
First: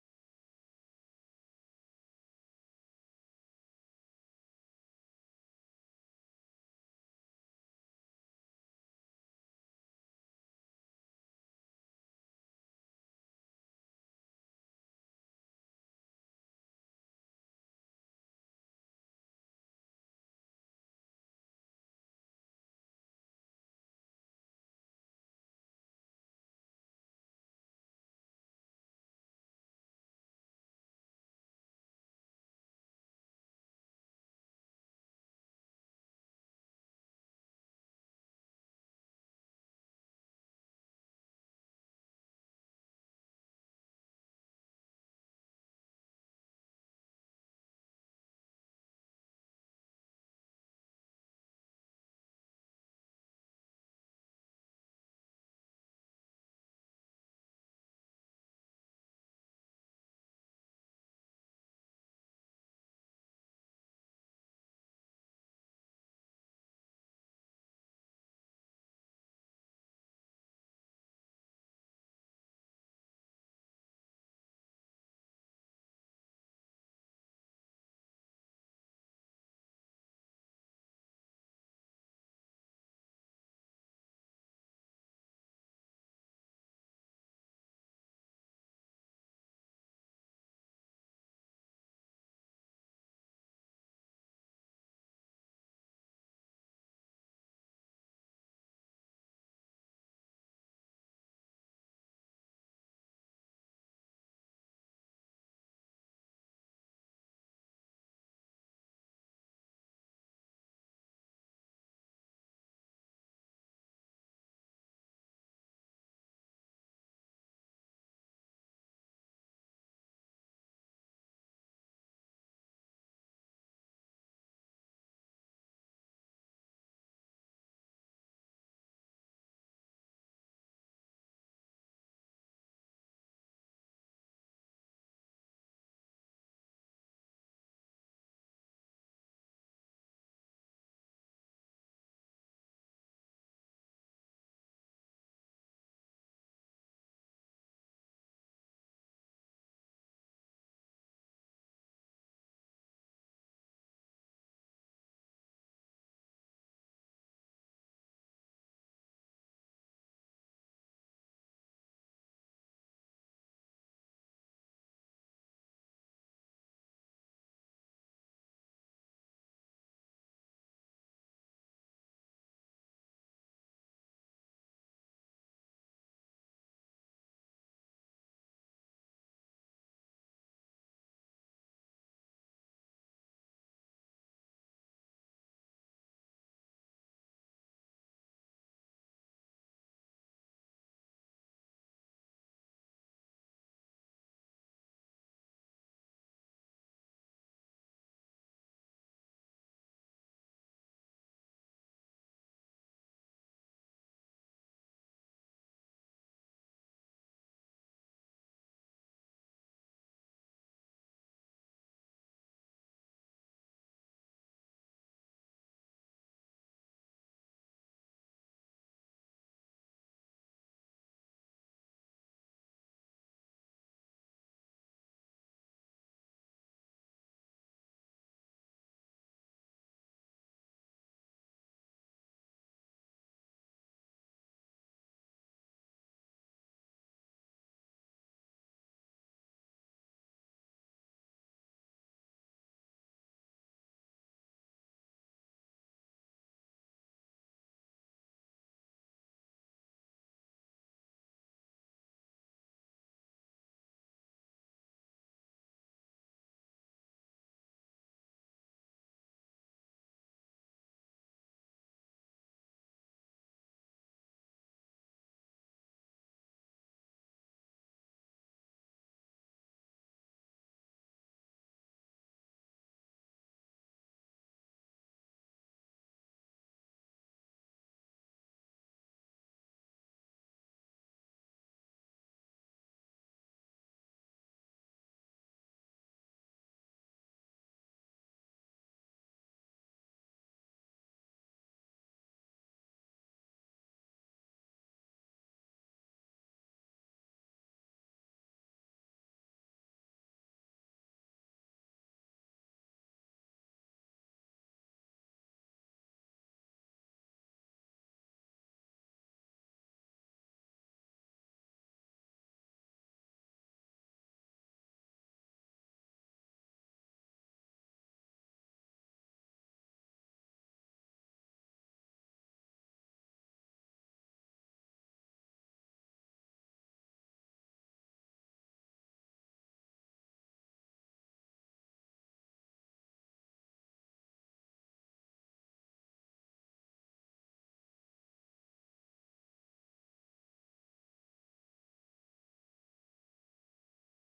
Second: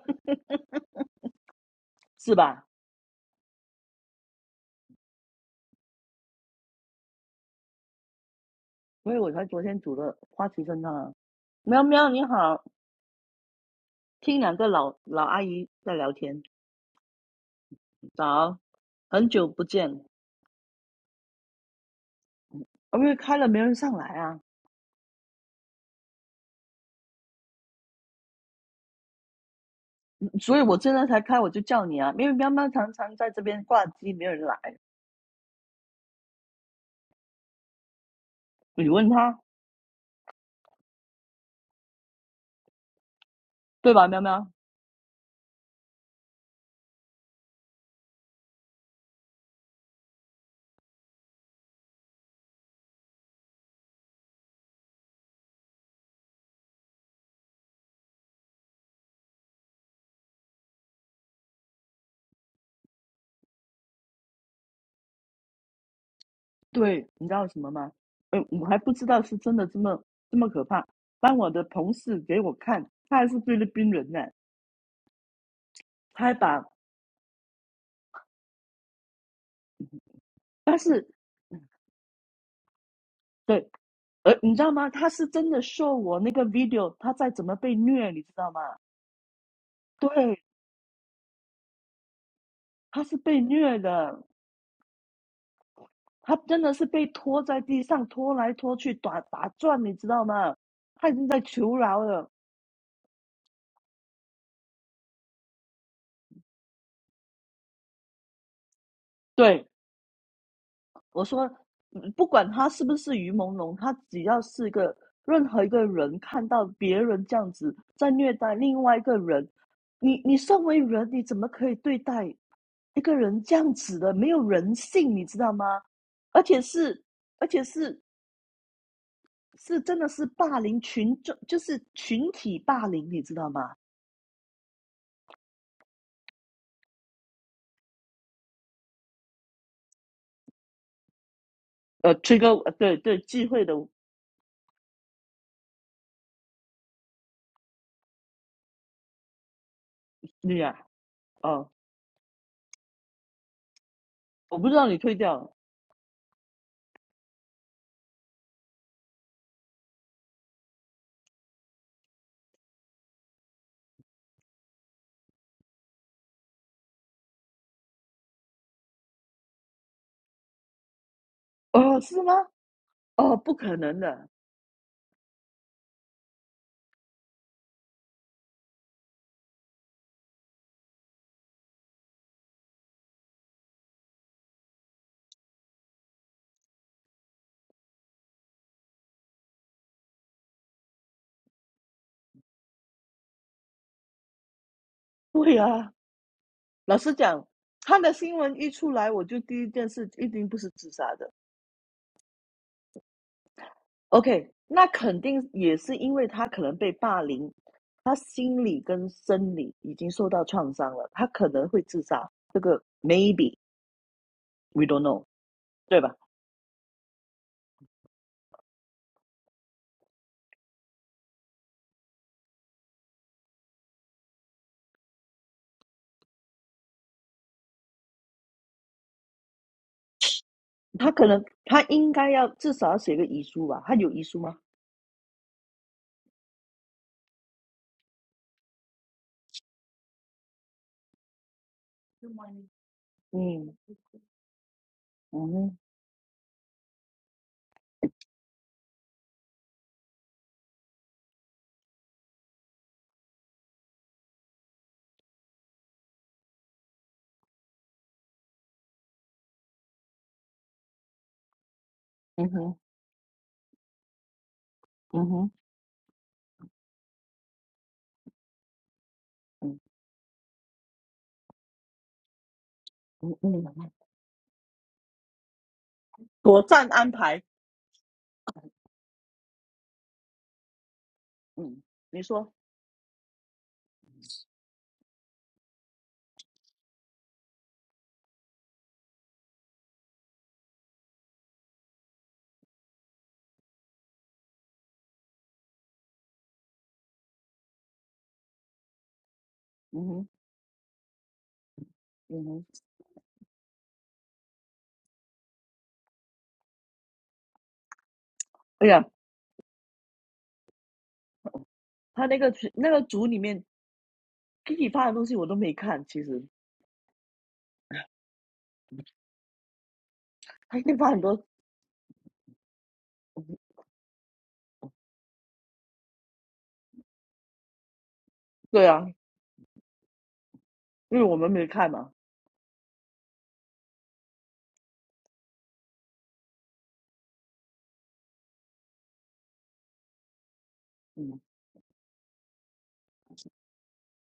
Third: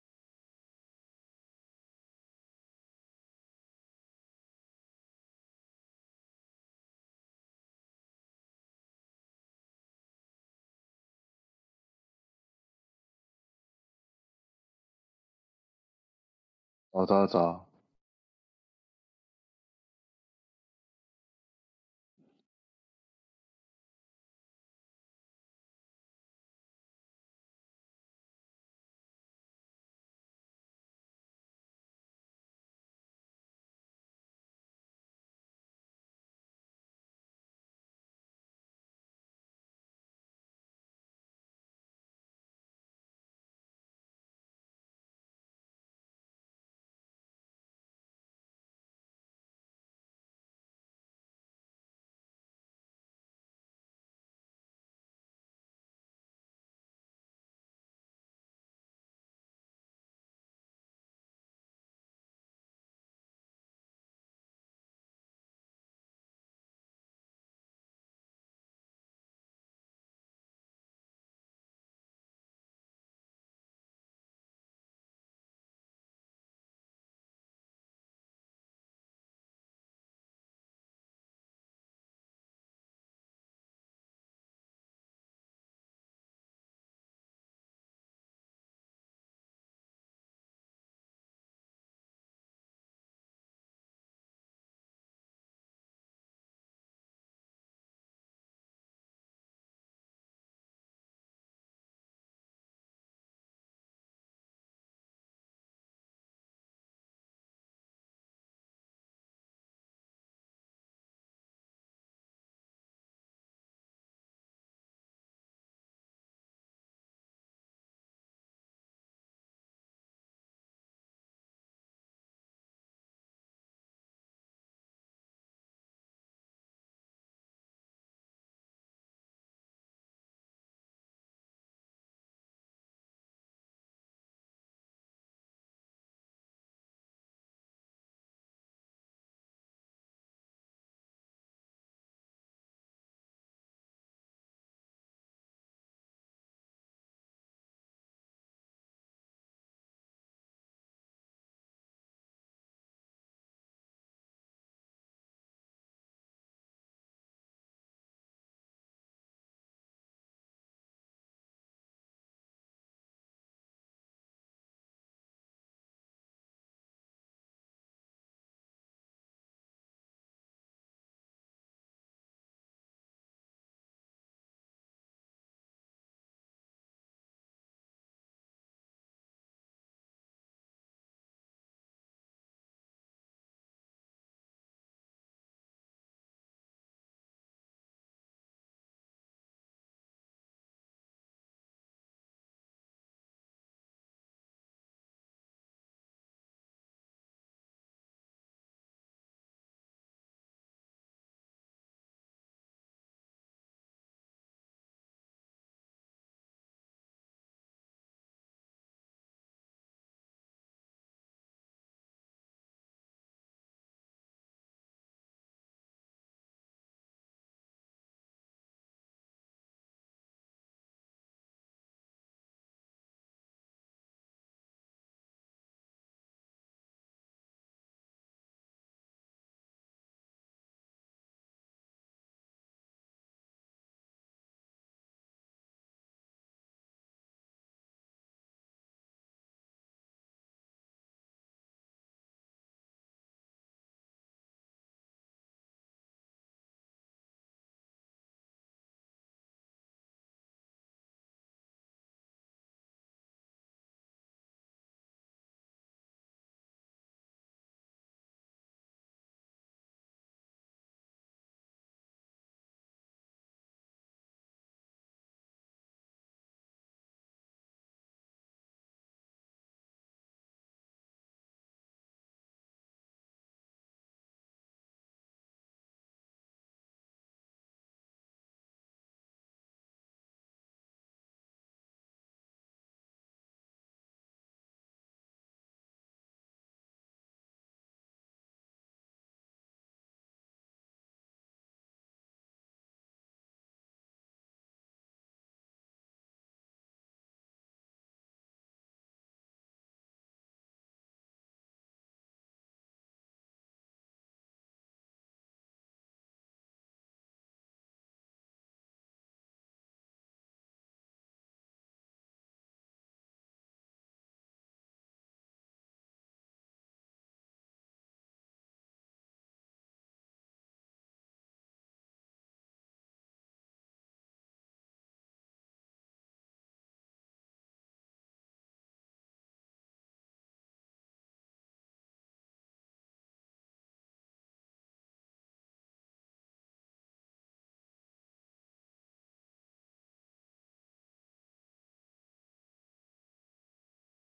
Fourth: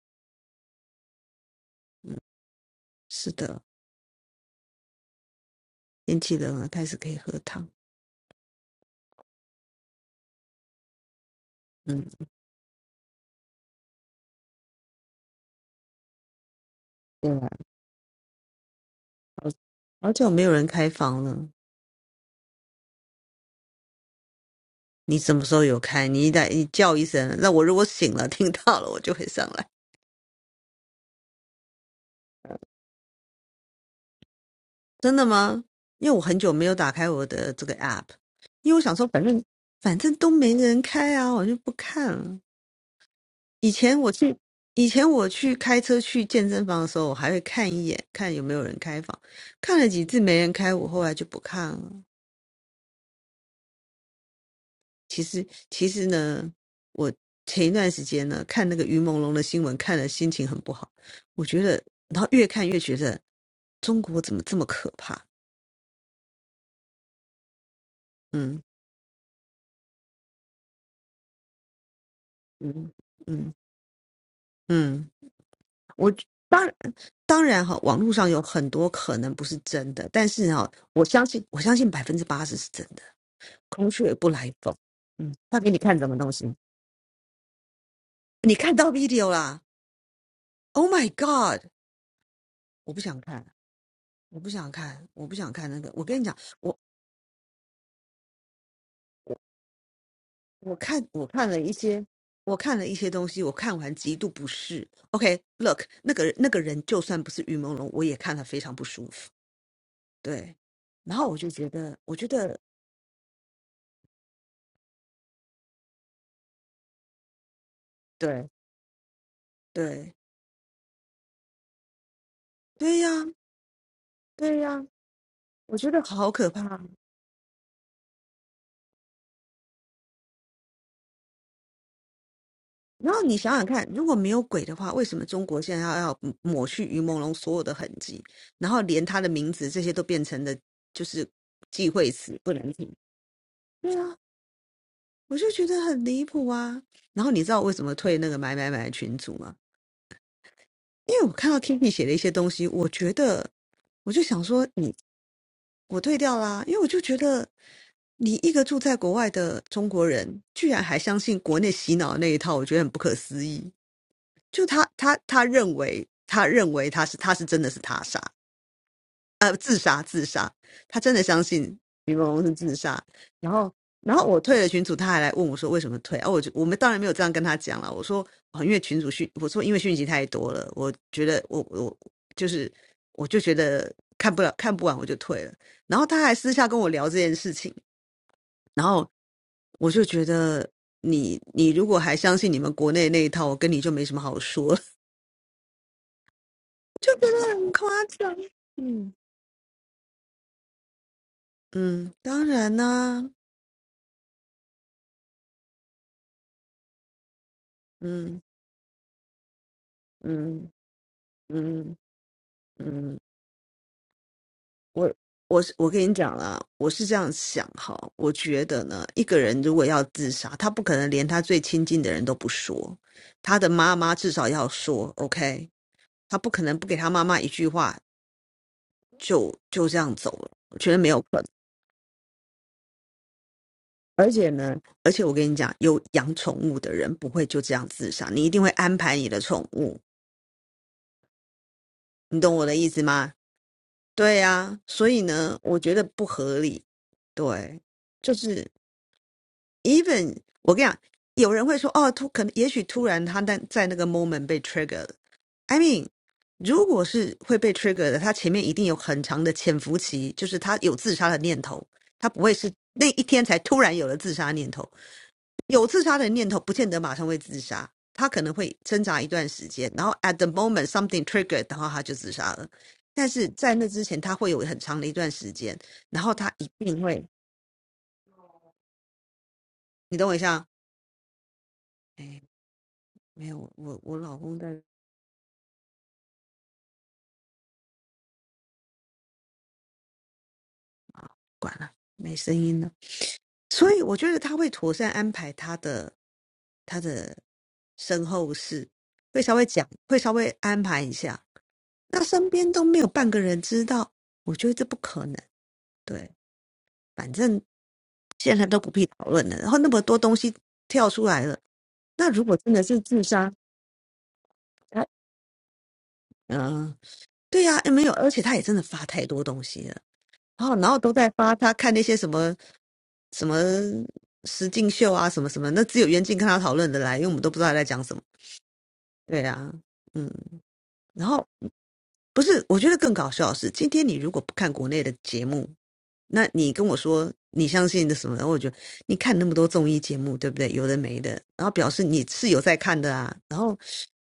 嗯，
是吧？
是的，天气冷了，开始可以喝汤。
所以我才昨天煮了花旗参汤啊喵
嗯，
喵你好，听两个老老阿姨在聊天，
对啊，
早早早，拜拜拜拜。
早，很久
好
不见。
好久没有人开房了。
哦因为开了没人上来啊，
你什么时候有开？你一打你叫一声，那我如果醒了听到了，我就会上来。
嗯所以我现在才开，我就叫你啊，因为喵喵常常在这边挂机，没有人来，
真的吗？因为我很久没有打开我的这个 app，因为我
你
想说，
问
反
他
正反正都没人开啊，我就不看了。以
对
前
吧？
我
喵
去，
喵，
以前我去开车去健身房的时候，我还会看一眼，看有没有人开房。看了几次没人开，我后来就不看了。其实，其实呢，我前一段时间呢，看那个于朦胧的新闻，看了心情很不好。我觉得，然后越看越觉得中国怎么这么可怕？
对，你知道什么吗？呃，
嗯
我还不知道是真的这么这么可怕。当我的同事给我看，
嗯
他还是菲
嗯
律宾人呢，
嗯。我
他还把，
当当然哈，网络上有很多可能不是真的，但是哈，
但是，
我相信
嗯
我相信百分之八十是真的。
对，
孔雀不
呃，你
来
知道
风，
吗？他是
嗯，
真
他
的
给你
s
看什么
我那
东
个
西？
video，他在怎么被虐，你知道
你
吗？
看到 video 啦
对，
？Oh my god！我不
他是
想
被
看，
虐的，
我不想看，我不想看那个。我跟你讲，
他真的
我
是被拖在地上拖来拖去，打打转，你知道吗？
我看
他已经
我
在
看了一
求饶
些，
了。
我看了一些东西，我看完极度不适。OK，look，、那个那个人就算不是于朦胧，我也看了非常不舒服。
对，
对，然
我
后我
说，
就觉得，
嗯
我
不
觉
管
得
他是不是于朦胧，他只要是个任何一个人看到别人这样子在虐
对
待另外一个人，
对，
你你身为人，你怎么可以对待
对
一
呀，
个人这样子的？没有
对
人
呀，
性，你知道
我
吗？
觉得好
而
可
且
怕啊。
是而且是是真的是霸凌群众，就是群体霸凌，
然
你
后
知
你
道
想想
吗？
看，如果没有鬼的话，为什么中国现在要要抹去于朦胧所有的痕迹，然后连他的名字这些都变成了就是忌讳
呃，推
词，不
高呃
能提？
对对聚会的
对啊，我就觉得很离谱啊。然后你知道为什么退那个买买买群组吗？
率啊，
因为我看到
哦，
Kiki 写的一些东西，我觉得我就想
我不
说，
知道
你
你退掉了
我退掉啦，因为我就觉得，你一个住在国外的中国人，居然还相信国内洗脑的那一套，我觉得很不可思议。就他他他认为他认为他是他是真的是他杀，他真的相信
哦，
李
是吗？
梦龙是自杀。
哦，
然
不
后
可能
然后
的，
我退了群主，他还来问我说为什么退啊？我就我们当然没有这样跟他讲了，我说哦，因为群主讯，我说因为讯息太多了，我觉得我我就是我就觉得看不了看不完我就退了。然后他还私下跟我聊这件事情。然后我就觉得你你如果还相信你们国内那一套，我跟你就没什么好说了，
对啊，老
就
实
觉得
讲，
很夸
他的
张
新闻一 出来，
嗯
我就第一件事一定不是自杀的。
嗯，当然啦、
OK，那肯定也是因为他可能被霸凌，他
嗯
心理跟生理已经受到
嗯
创伤了，他可能会
嗯
自杀。这个
嗯，
maybe we don't
我
know，
我是我
对
跟你
吧？
讲啦，我是这样想哈，我觉得呢，一个人如果要自杀，他不可能连他最亲近的人都不说，他的妈妈至少要说，OK，他不可能不给他妈妈一句话就就这样走了，我觉得没
他
有
可
可能。
能他应该要至少要写个遗书吧？他有遗
而
书
且
吗？
呢，而且我跟你讲，有养宠物的人不会就这样自杀，你一定会安排你的宠物，你懂我的意思吗？
嗯
对呀、所以
嗯
呢，我觉得不合理。对，就是 even 我跟你讲，有人会说哦，突可能也许突然他在在那个 moment 被 trigger 了。I mean，如果是会被 trigger 的，他前面一定有很长的潜伏期，就是他有自杀的念头，他不
嗯
会是
哼，
那一天才突然有了自杀念头。
嗯哼，
有自杀的念头，不见得马上会自杀，他可能会挣扎一段时
嗯
间，然后 at the moment something triggered，然后他就自杀了。但
嗯
是在那
嗯，
之前，他会有很长的一段时间，然后他
妥
一
善
定
安
会，
排。
你等我一下，
嗯，你
哎，
说，
没有，我我老公在管了，没声音了。所以我觉得他会妥善安排他的他的身后事，会稍微讲，
嗯
会
哼，
稍微安排一下。那
嗯
身
哼，
边都没有半个人知道，我觉得这不可能。对，反正现在都
哎
不
呀，
必讨论了。然后那么多东西跳出来了，
他
那
那
如
个
果
群
真的
那
是
个
自
组里
杀，
面 Kiki 发
他
的东西我都没看，其实
嗯、呃对呀、诶没有，而且他也真的发太多东西了，然后
他一
然
在
后
发
都
很
在
多，
发他看那些什么什么实境秀啊，什么什么，那只有袁静跟他讨论的来，因为我们都不知道他在讲什么。
对啊，
对啊，嗯
因为
然
我
后
们没看嘛，
不是，我觉得更搞笑的是，今天你如果不看国内的节目，那你跟我说你相信的什么？然后我觉得你看那么多综艺节目，对不对？有的没的，
嗯，
然后表示你是有在看的啊。然后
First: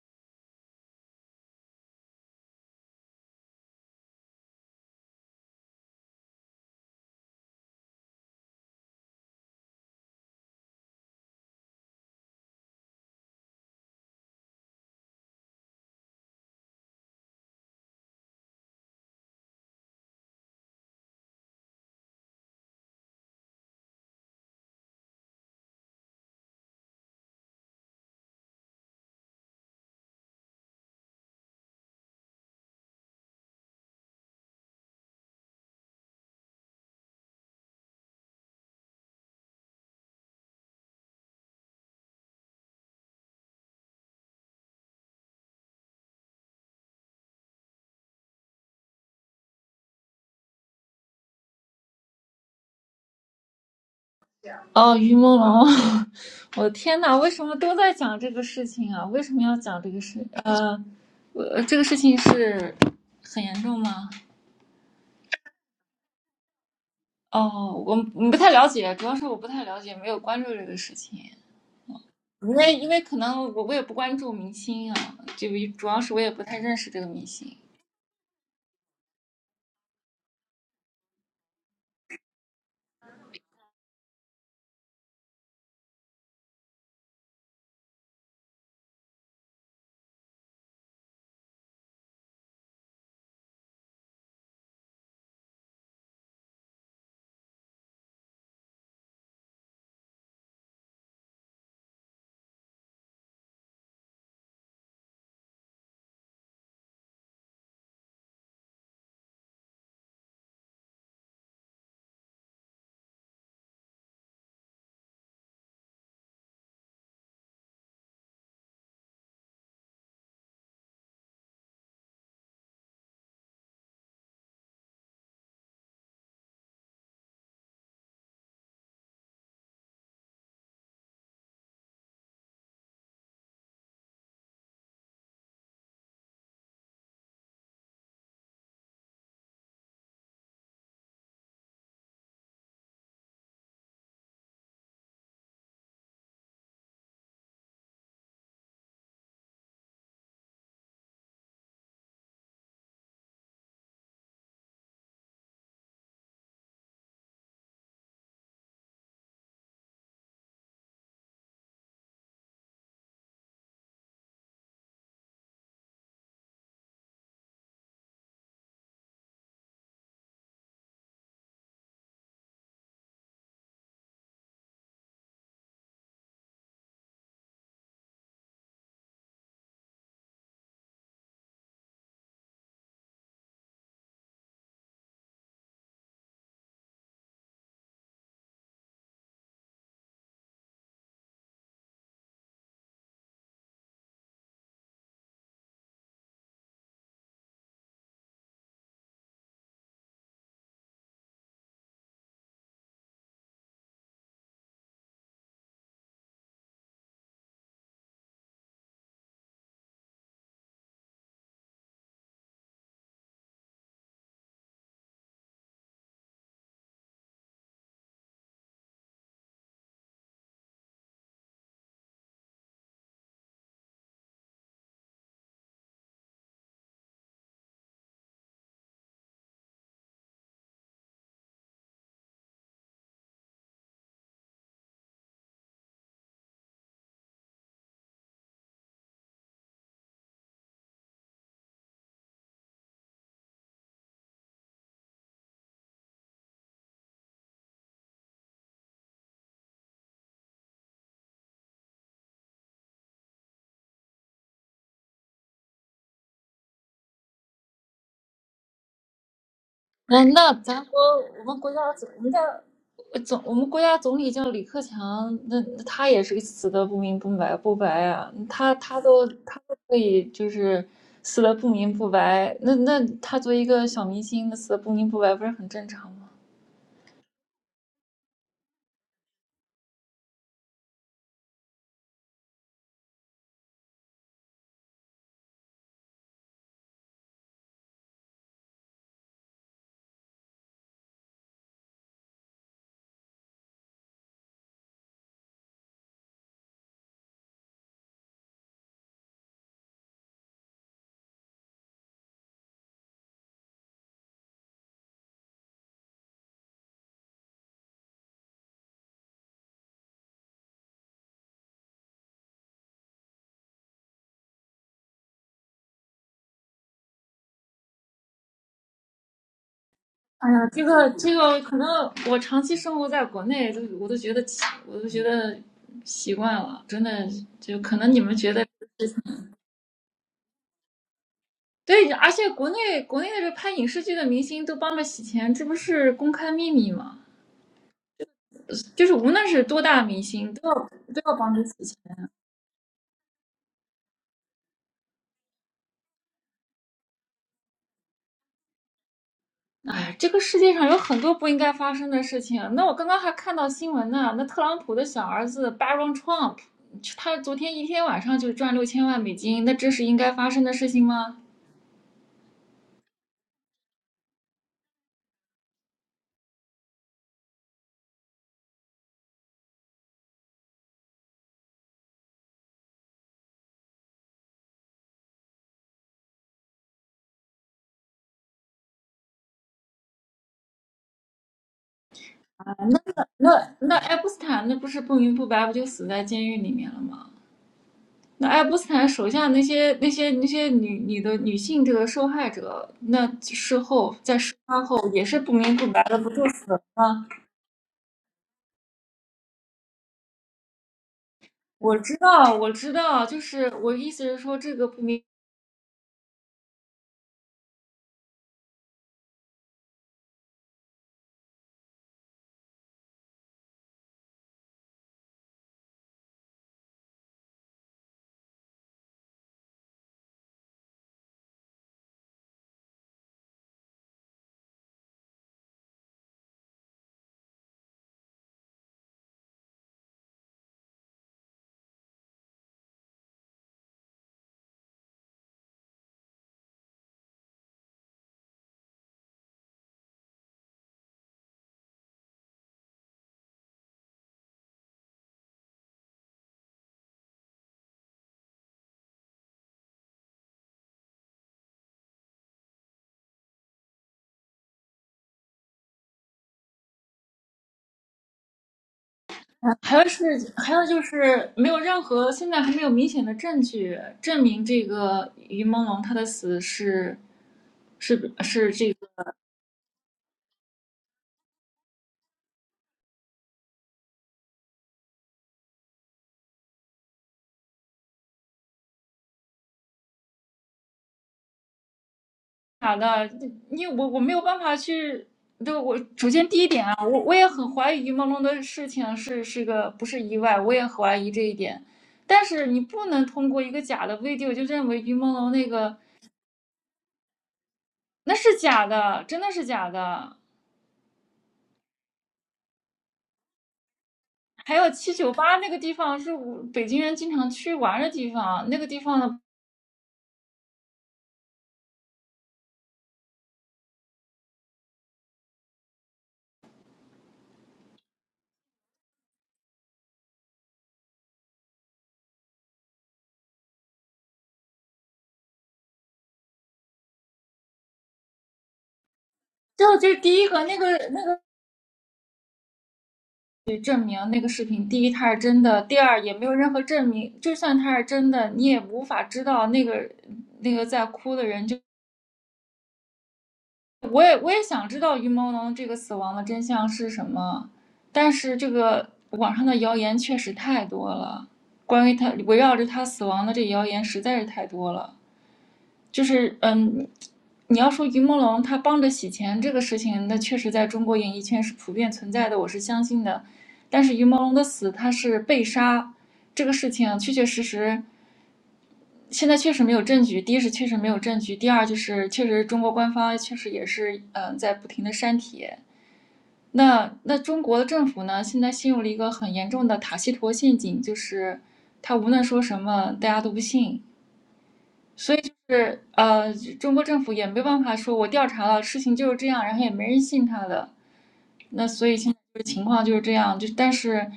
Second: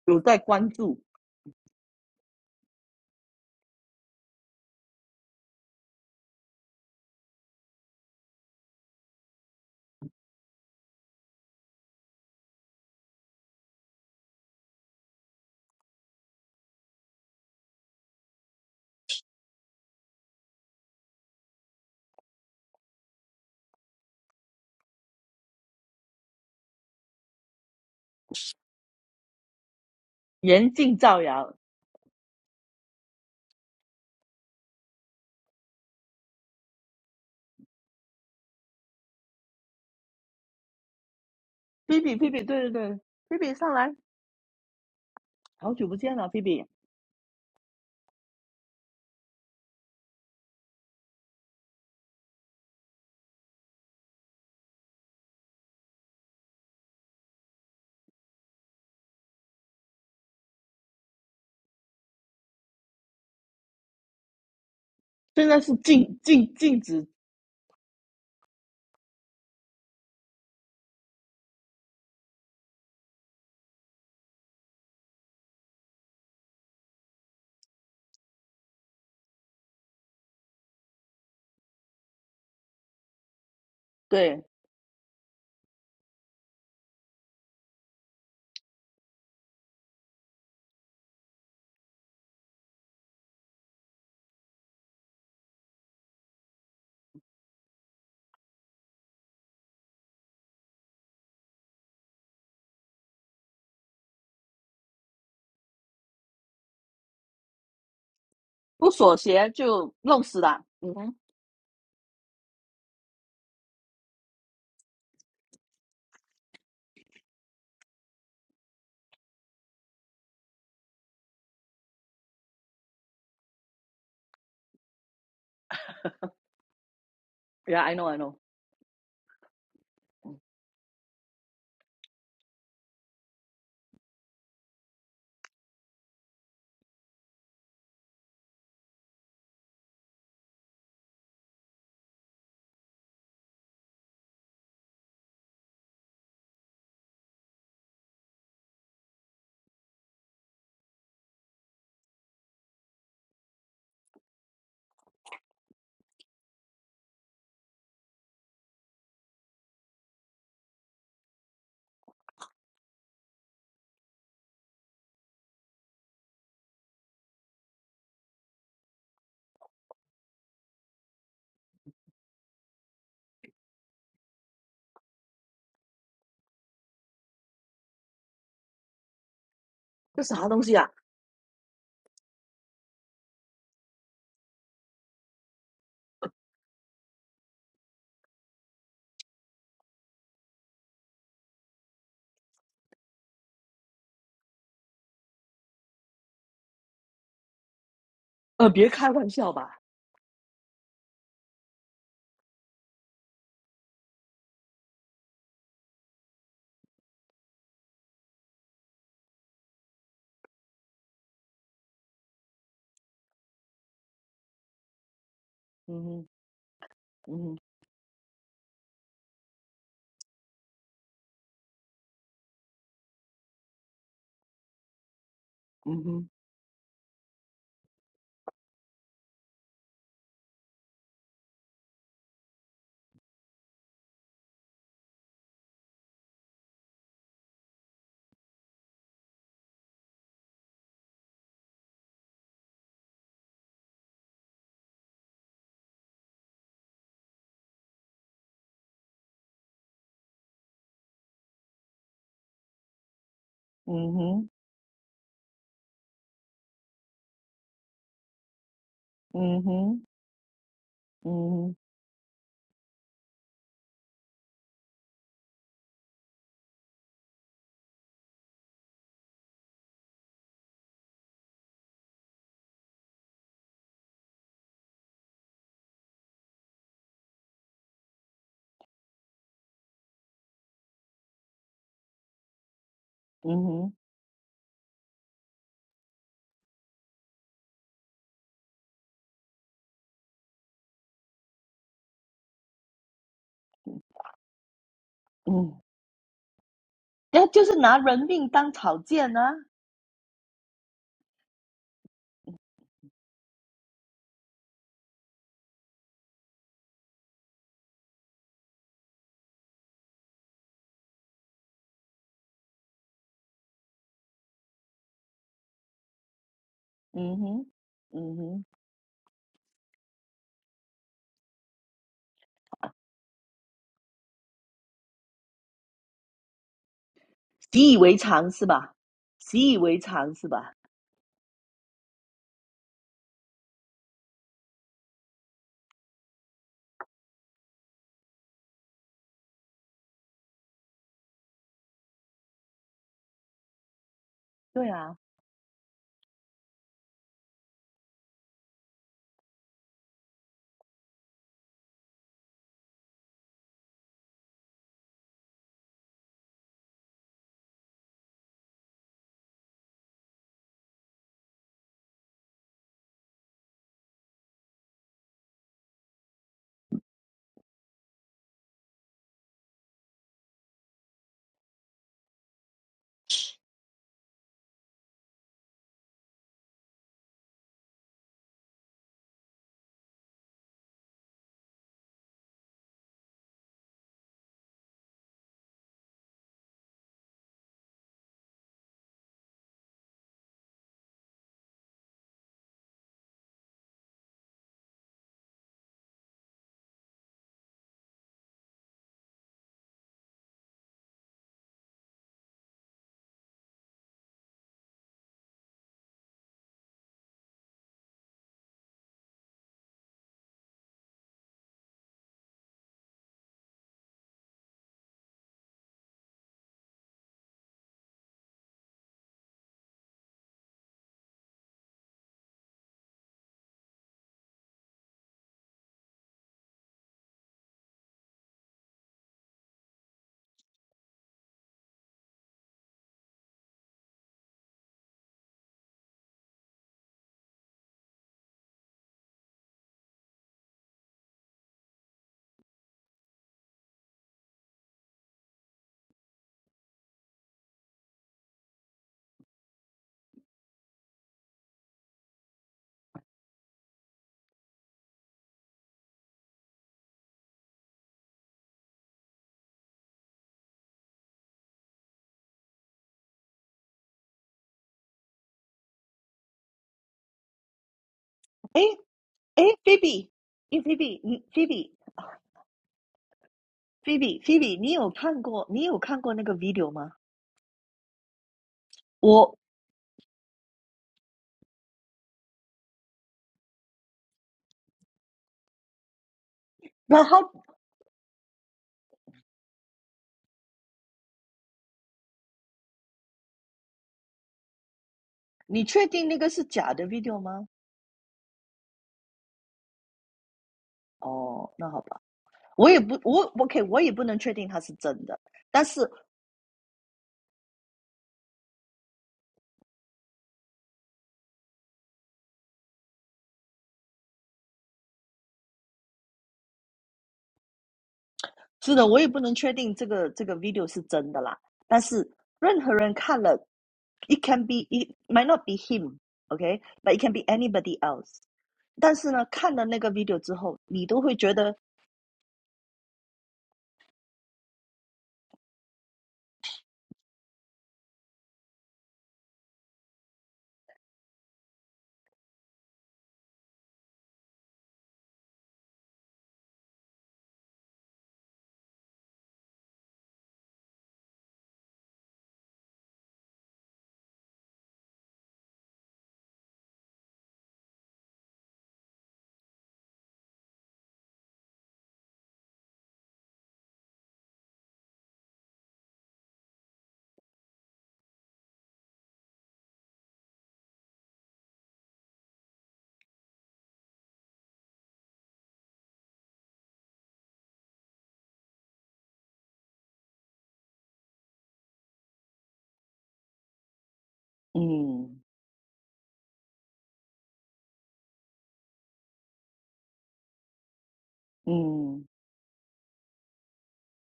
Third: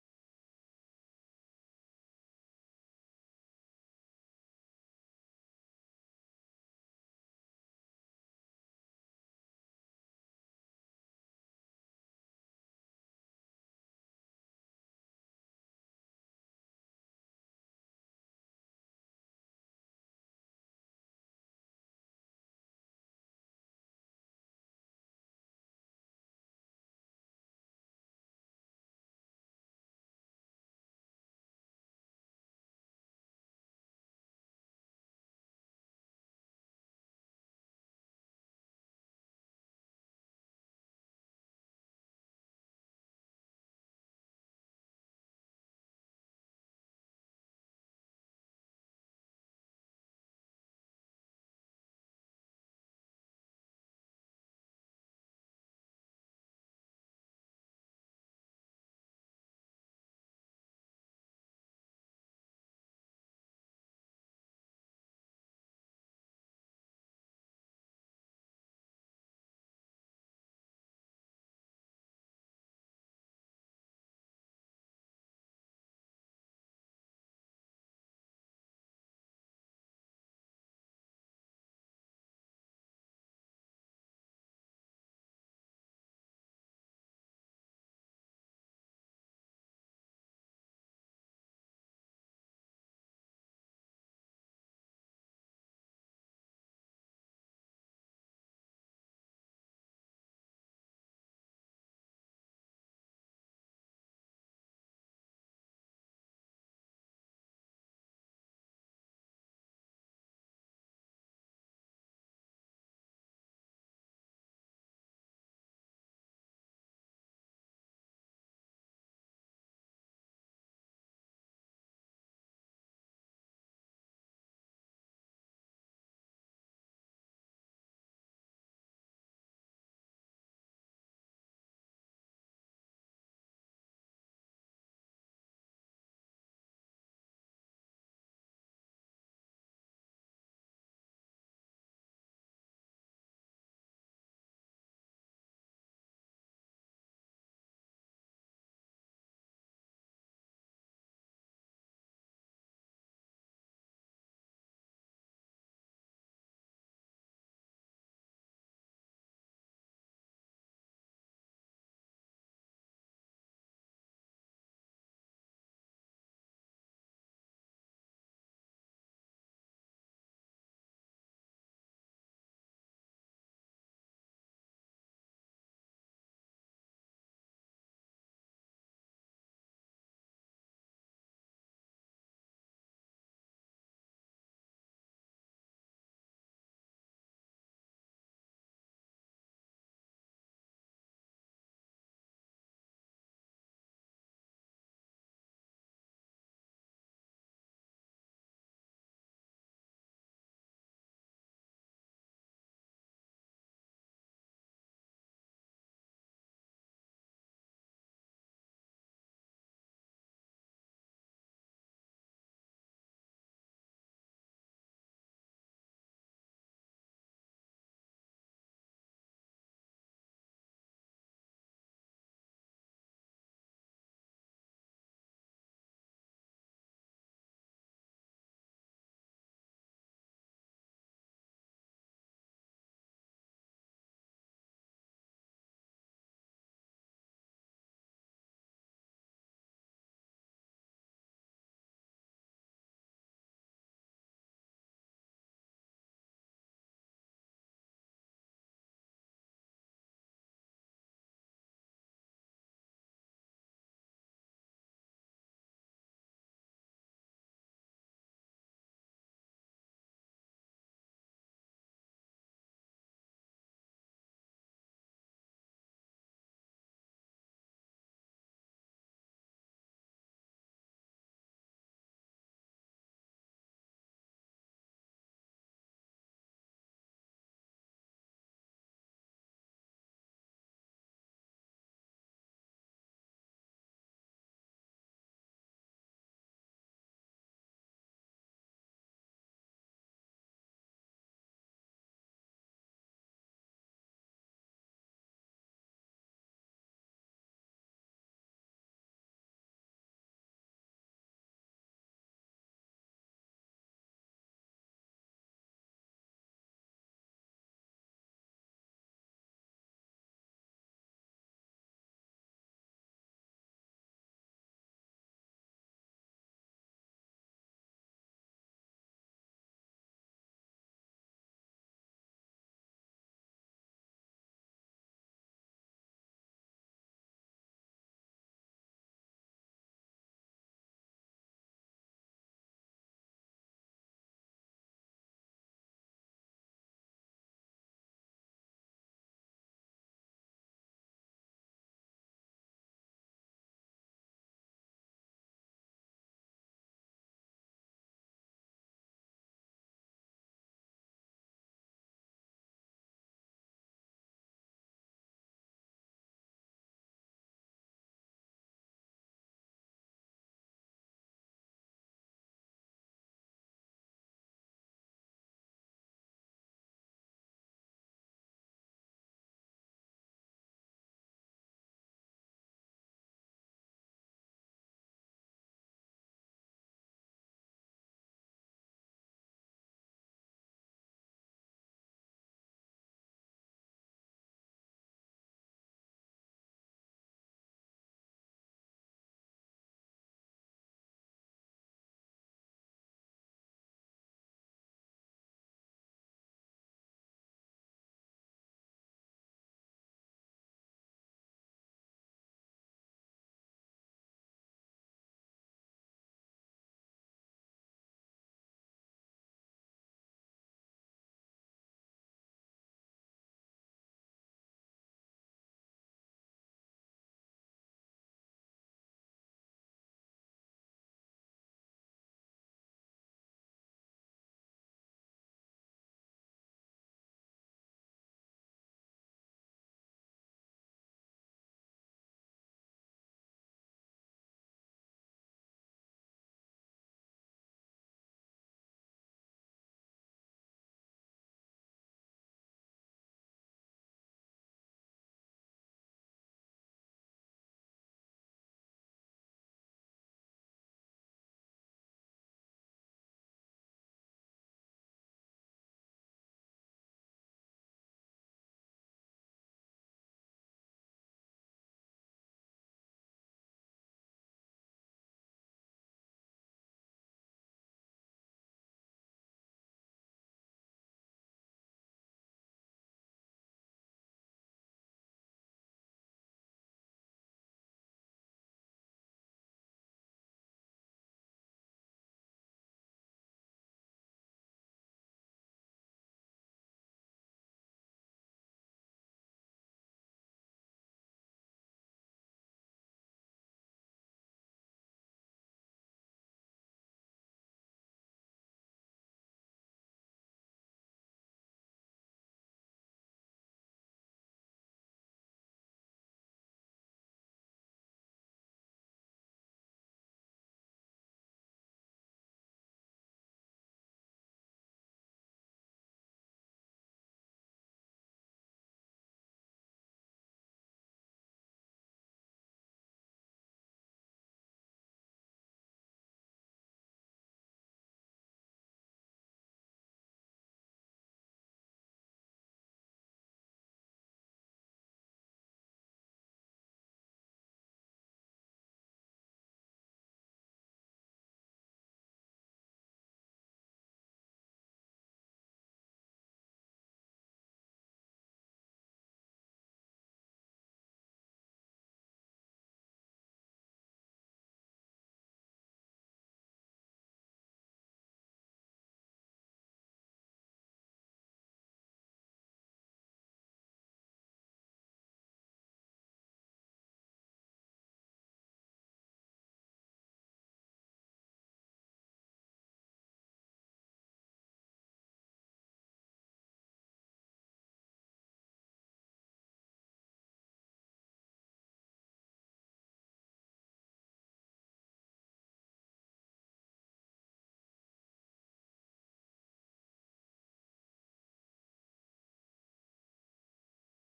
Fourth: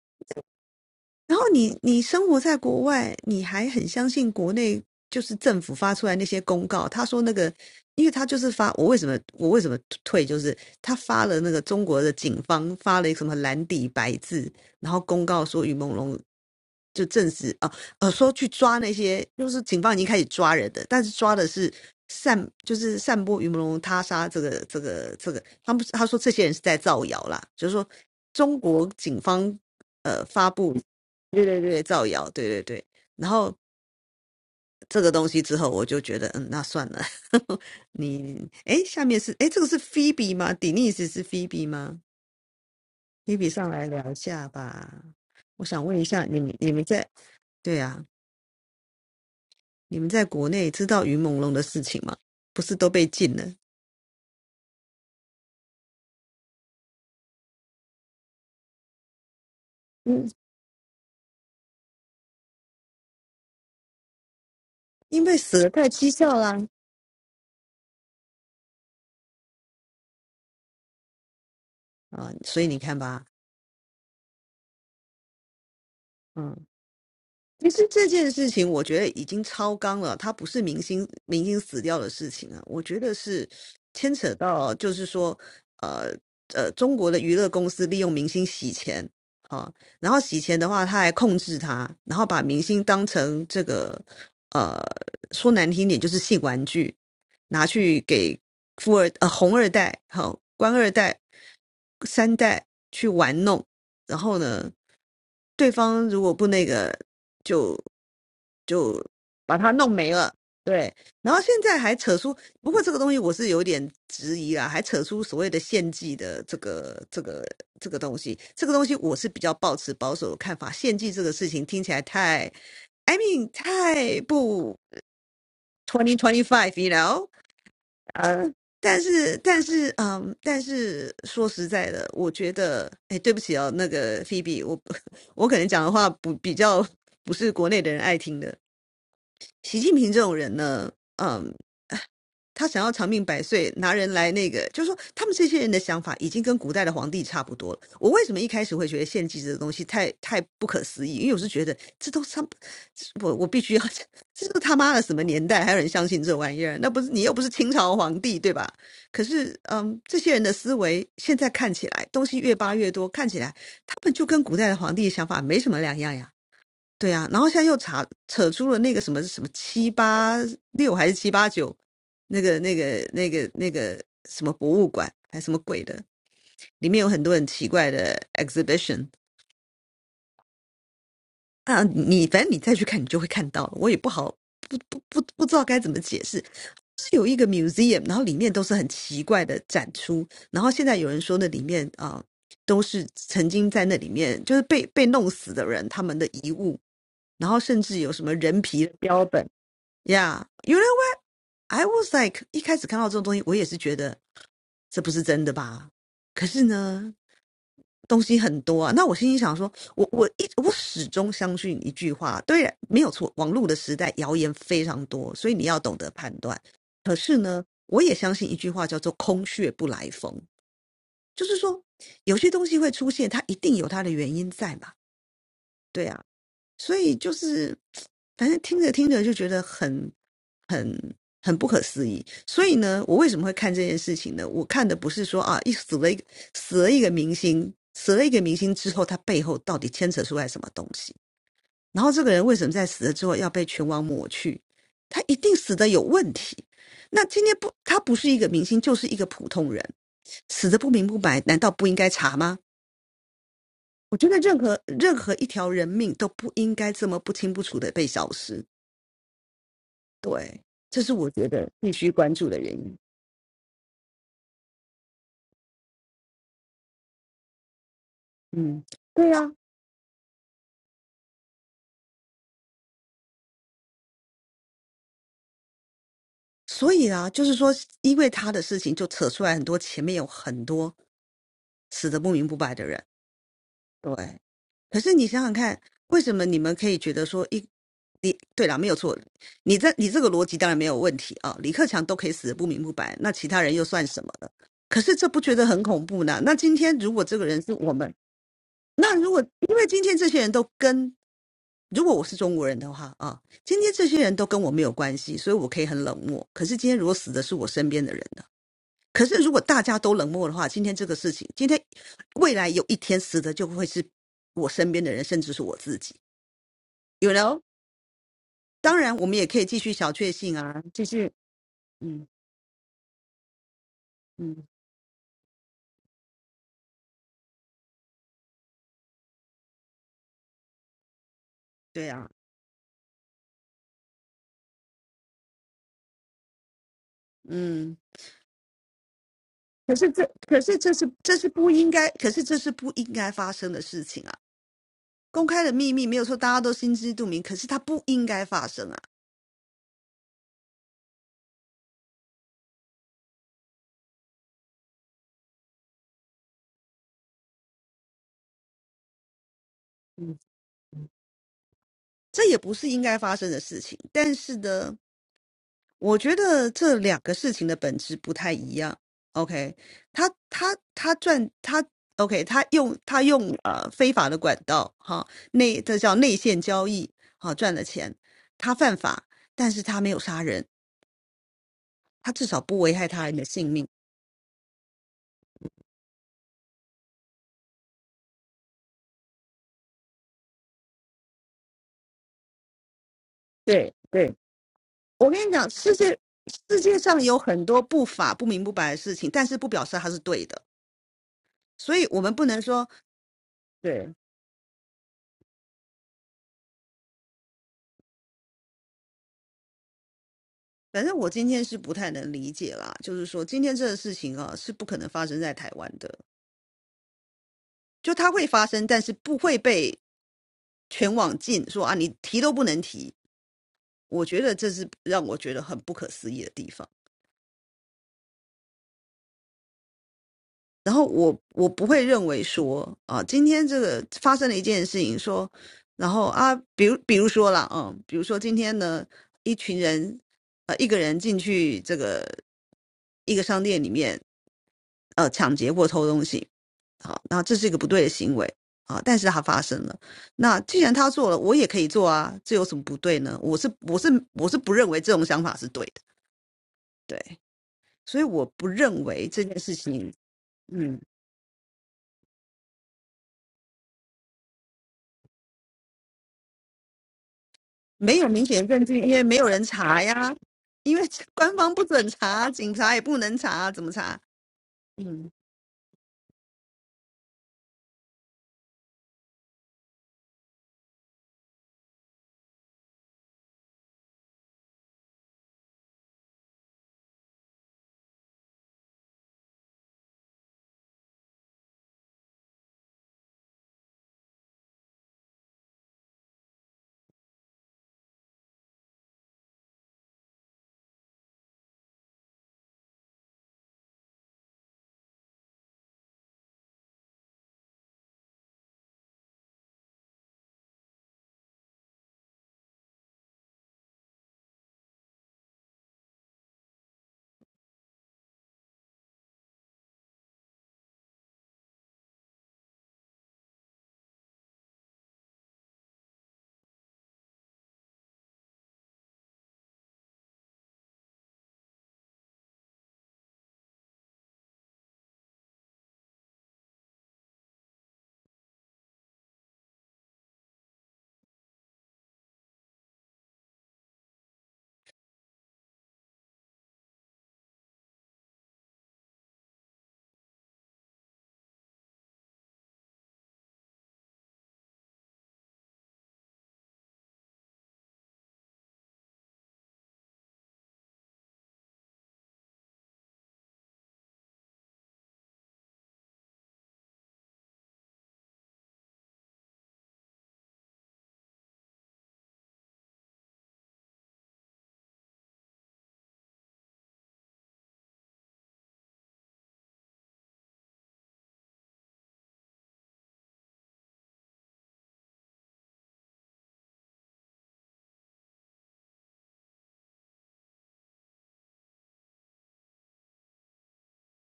有在关注，
然后你你生活在国外，你还很相信国内就是政府发出来那些公告，他说那个，因为他就是发我为什么我为什么退，就是他发了那个中国的警方发了一个什么蓝底白字，然后公告说于朦胧就证实啊呃说去抓那些，就是警方已经开始抓人的，但是抓的是散就是散播于朦胧他杀这个这个这个，他们他说这些人是在造谣啦，就是说中国警方。呃，发布
严禁造
对
谣。
对对，造谣，对对对。然后这个东西之后，我就觉得，嗯，那算了。你，哎，下面是，哎，这个是 Phoebe 吗？Denise 是 Phoebe
菲
吗
比，菲比，对对对，菲
？Phoebe
比
上
上
来
来，
聊一下吧。我
好
想
久不
问一
见
下，
了，菲
你们
比，
你们在，对啊，你们在国内知道云朦胧的事情吗？不是都被禁了？
哦，于朦胧，我的天呐，为什么都在讲这个事情啊？为什么要讲这个事？
嗯，
呃，我这个事情是很严重吗？
因为
现在
死了
是
太蹊
禁
跷
禁
啦。
禁止，
哦，我不太了解，主要是我不太了解，没有关注这个事情。
啊，
因
所以
为
你
因
看
为可
吧，
能我我也不关注明星啊，就主要是我也不
嗯。
太认识这个明星。
其实这件事情，我觉得已经超纲了，它不是明星明星死掉的事情啊，我觉得是牵扯
对，
到，就是说，呃呃，中国的娱乐公司利用明星洗钱啊，然后洗钱的话，他还控制他，然后把明星当成这个，呃，说难听点就是性玩具，拿去给富二呃红二代、好、官二代、三代去玩弄，然后呢，对方如果不那个。就
不
就
锁鞋
把它弄
就
没
弄
了。
死了。嗯
对，
哼
然后现在还扯出，不过这个东西我是有点质疑啦，还扯出所谓的献祭的这个这个这个东西，这个东西我是比较抱持保守的看法。献祭这个事情听起来太，I mean 太不 twenty twenty five，you know，
，Yeah，I know，I know，
呃，但是但是嗯，但是说实在的，我觉得，哎，对不起哦，那个 Phoebe，我 我可能讲的话不比较不是国内的人爱听的，习近平这种人呢，嗯，他想要长命百岁，拿人来那个，就是说他们这些人的想法已经跟古代的皇帝差不多了。我为什么一开始会觉得献祭这个东西太太不可思议？因为我是觉得这都他，我我必须要，这都他妈的什么年代还有人相信这玩意儿？那不是你又不是清朝皇帝对吧？可是，嗯，这些人的思维现在看起来东西越扒越多，看起来他们就跟古代的皇帝想法没什么两样呀。对啊，然后现在又查扯出了那个什么什么七八六还是七八九，那个那个那个那个什么博物馆还是什么鬼的，里面有很多很奇怪的 exhibition
这啥东西啊？
啊，你反正你再去看，你就会看到。了。我也不好不不不不知道该怎么解释，是有一个 museum，然后里面都是很奇怪的展出，然后现在有人说那里面啊、都是曾经在那里面就是被被弄死的人他们的遗物，然后甚至有什么人
呃，
皮
别
的
开
标
玩
本。
笑吧。
Yeah, you know what? I was like，一开始看到这种东西，我也是觉得这不是真的吧？可是呢，东西很多啊。那我心里想说，我我一我始终相信一句话，对，没有错，网络的时代谣言非常多，所以你要
嗯
懂得
哼，
判断。可是
嗯哼，
呢，我也相信一句话叫做“空穴不来风”，就是说有些东西会出现，它一定有它的原因在嘛。
嗯
对啊。
哼，
所以就是，反正听着听着就觉得很、很、很不可思议。所以呢，我为什么会看这件事情呢？我看的不是说啊，一死了一个死了一个明星，死了一个明星之后，他背后到底牵扯出来什么东西？然后这个人为什么在死了之后要被全网抹去？他一定死的有问题。那今天不，他不是一个明星，就是一个普通人，死的不明不白，难道不应该查吗？
嗯
我觉得
哼，
任何任何一条人命都不应该这么不清不楚的被消失。
嗯哼，
哎，那
对，
咱国
这是
嗯
我
我
觉
们
得
国
哼，
家
必
总
须
我们
关
家
注的原因。
呃总我们国家总理叫李克强，那那他也是死的不明不白不白啊，他
嗯，
他都
对呀、啊
他都可以就是死的不明不白，那那他作为一个小明星，那死的不明不白不是很正常吗？
所以啊，就是说，因为他的事情就扯出来很多，前面有很多死的不明不白的人。
mhm, m
对，可是你想想看，为什么你们可以觉得说一，你对啦，没有错，你这你这个逻辑当然没有问题啊，李克强都可以死的不明不白，那其他人又算什么呢？可是这不觉得
嗯，
很恐怖呢？那今天如果这
那
个人
就
是
是
我
拿
们。
人命当草
那
芥
如
呢、
果因为今天这些人都跟，如果我是中国人的话啊，今天这些人都跟我没有关系，所以我可以很冷漠。可是今天如果死的是我身边的人呢？可是如果大家都冷漠的话，今天这个事情，今天未来有一天死的就会是我身边的人，甚至是我自己。You
嗯
know？
哼，嗯哼，
当然，我们也可以继续小确
哎
幸
呀，
啊，
这
继
个
续，
这个可能
嗯
我长期生活在国内，都我都觉得奇
嗯，
我都觉得习惯了，真的就
习以
可能
为
你们
常
觉得
是吧？习以为常是吧？
对
对，
啊，
而且国内国内的这拍影视剧的明星都帮着洗钱，这不是公开秘密吗？
嗯。
呃就是无论是多
可
大
是
明
这，
星，
可
都要
是这是
都要
这是
帮着
不
洗
应
钱。
该，可是这是不应该发生的事情啊。
对啊，
公开的秘密没有错，大家都心知肚明，可是它不应该发生啊，
哎，这个世界上有很多不应该发生的事情。那我刚刚还看到新闻呢，那特朗普的小儿子 Baron Trump，他昨天一天晚上就赚六千万美金，那这是应该
嗯
发生的事情吗？
这也不是应该发生的事情。但是呢，我觉得这两个事情的本质不太一样。OK，他他他赚他 OK，他用他用呃非法的管道哈内这叫内线交易哈赚了钱，他犯法，但是他没有杀人，他至少
啊，
不危
那
害他人的性
那
命。
那爱因斯坦那不是不明不白不就死在监狱里面了吗？那爱因斯坦手下那些那些那些女女的女性这个受害者，那事
对
后
对
在事发后也
我
是
跟你
不
讲，
明不
世
白的，
界
不就死
世
了
界上
吗？
有很多不法不明不白的事情，但是不表示它是对的，所
我
以
知
我们不
道，
能
我
说
知道，就是我的
对。
意思是说，这个不明，
反正我今天是不太能理解啦，就是说今天这个事情啊是不可能发生在台湾的，就它会发生，但是不会被全网禁，说啊你提都不能提。我觉得这是让我觉得很不可思议的地方。然后我我不会认为说啊，今天这个发生了一件事情说，然后啊，比如比如说啦，嗯，比如说今天呢，一群人呃一个人进去这个一个商店里面呃抢劫或偷东西，好，那这是一个不对的行为啊，但是它发生了，那既然他做了，我也可以做啊，这有什么不对呢？我是我是我是不认为这种想法是对的，对，所以我不认为这件事
还有
情。
是还有
嗯。
就是没有任何现在还没有明显的证据证明这个于朦胧她的死是
没有
是
明显
是
哎
证
这
据，因为没有人
哎菲
查
比，
呀，
o e b
因为
你
官
菲
方不
比，
准查，警察也不能查，怎么
菲
查？
比，菲比，你有
嗯，
看过你有看过那个 video 吗？我，
假的，你我我没有办法去，就我首先第一点啊，我
然
我
后
也很怀疑于朦胧的事情是是个不是意外，我也很怀疑这一点。但是你不能通过一个假的 video 就认为于朦胧那
你
个
确定那个是假的 video 吗？
那是假的，真的是假的。
哦，那好吧，我也不，我 OK，我也不能确定
还
它
有
是
七
真
九
的。
八那个
但
地
是。
方是我北京人经常去玩的地方，那个地方的，
是的，我也不能确定这个这个 video 是真的啦。但是任何人看了，it can be it might not be him，OK，but、okay? it can be anybody else。但是呢，看了
就
那个
这第
video
一
之
个那
后，
个
你都
那个
会觉得，
证明那个视频，第一它是真的，第二也没有任何证明，就算它是真的，你也无法知道那个那个在哭的人就。我也我也想知道于朦胧这个死亡的真相是什么，但是这个网上的谣言确实太多了，关于他围绕着他死亡的这谣言实在是太多了。就是嗯，你要说于朦胧他帮着洗钱这个事情，那确实在中国演艺圈是普遍存在的，我是相信的。但是于朦胧的死，他是被杀这个事情，确确实实现在确实没有证据。第一是确实没有证据，第二就是确实中国官方确实也是嗯、呃在不停的删帖。那那中国的政府呢，现在陷入了一个很严重的塔西佗陷阱，就是他无论说什么，大家都不信。
嗯
是，呃，中国政府也没办法说，我调查了，事情就是这样，然后也没人信他的，那所以
嗯
现在这个情况就是这样，就但是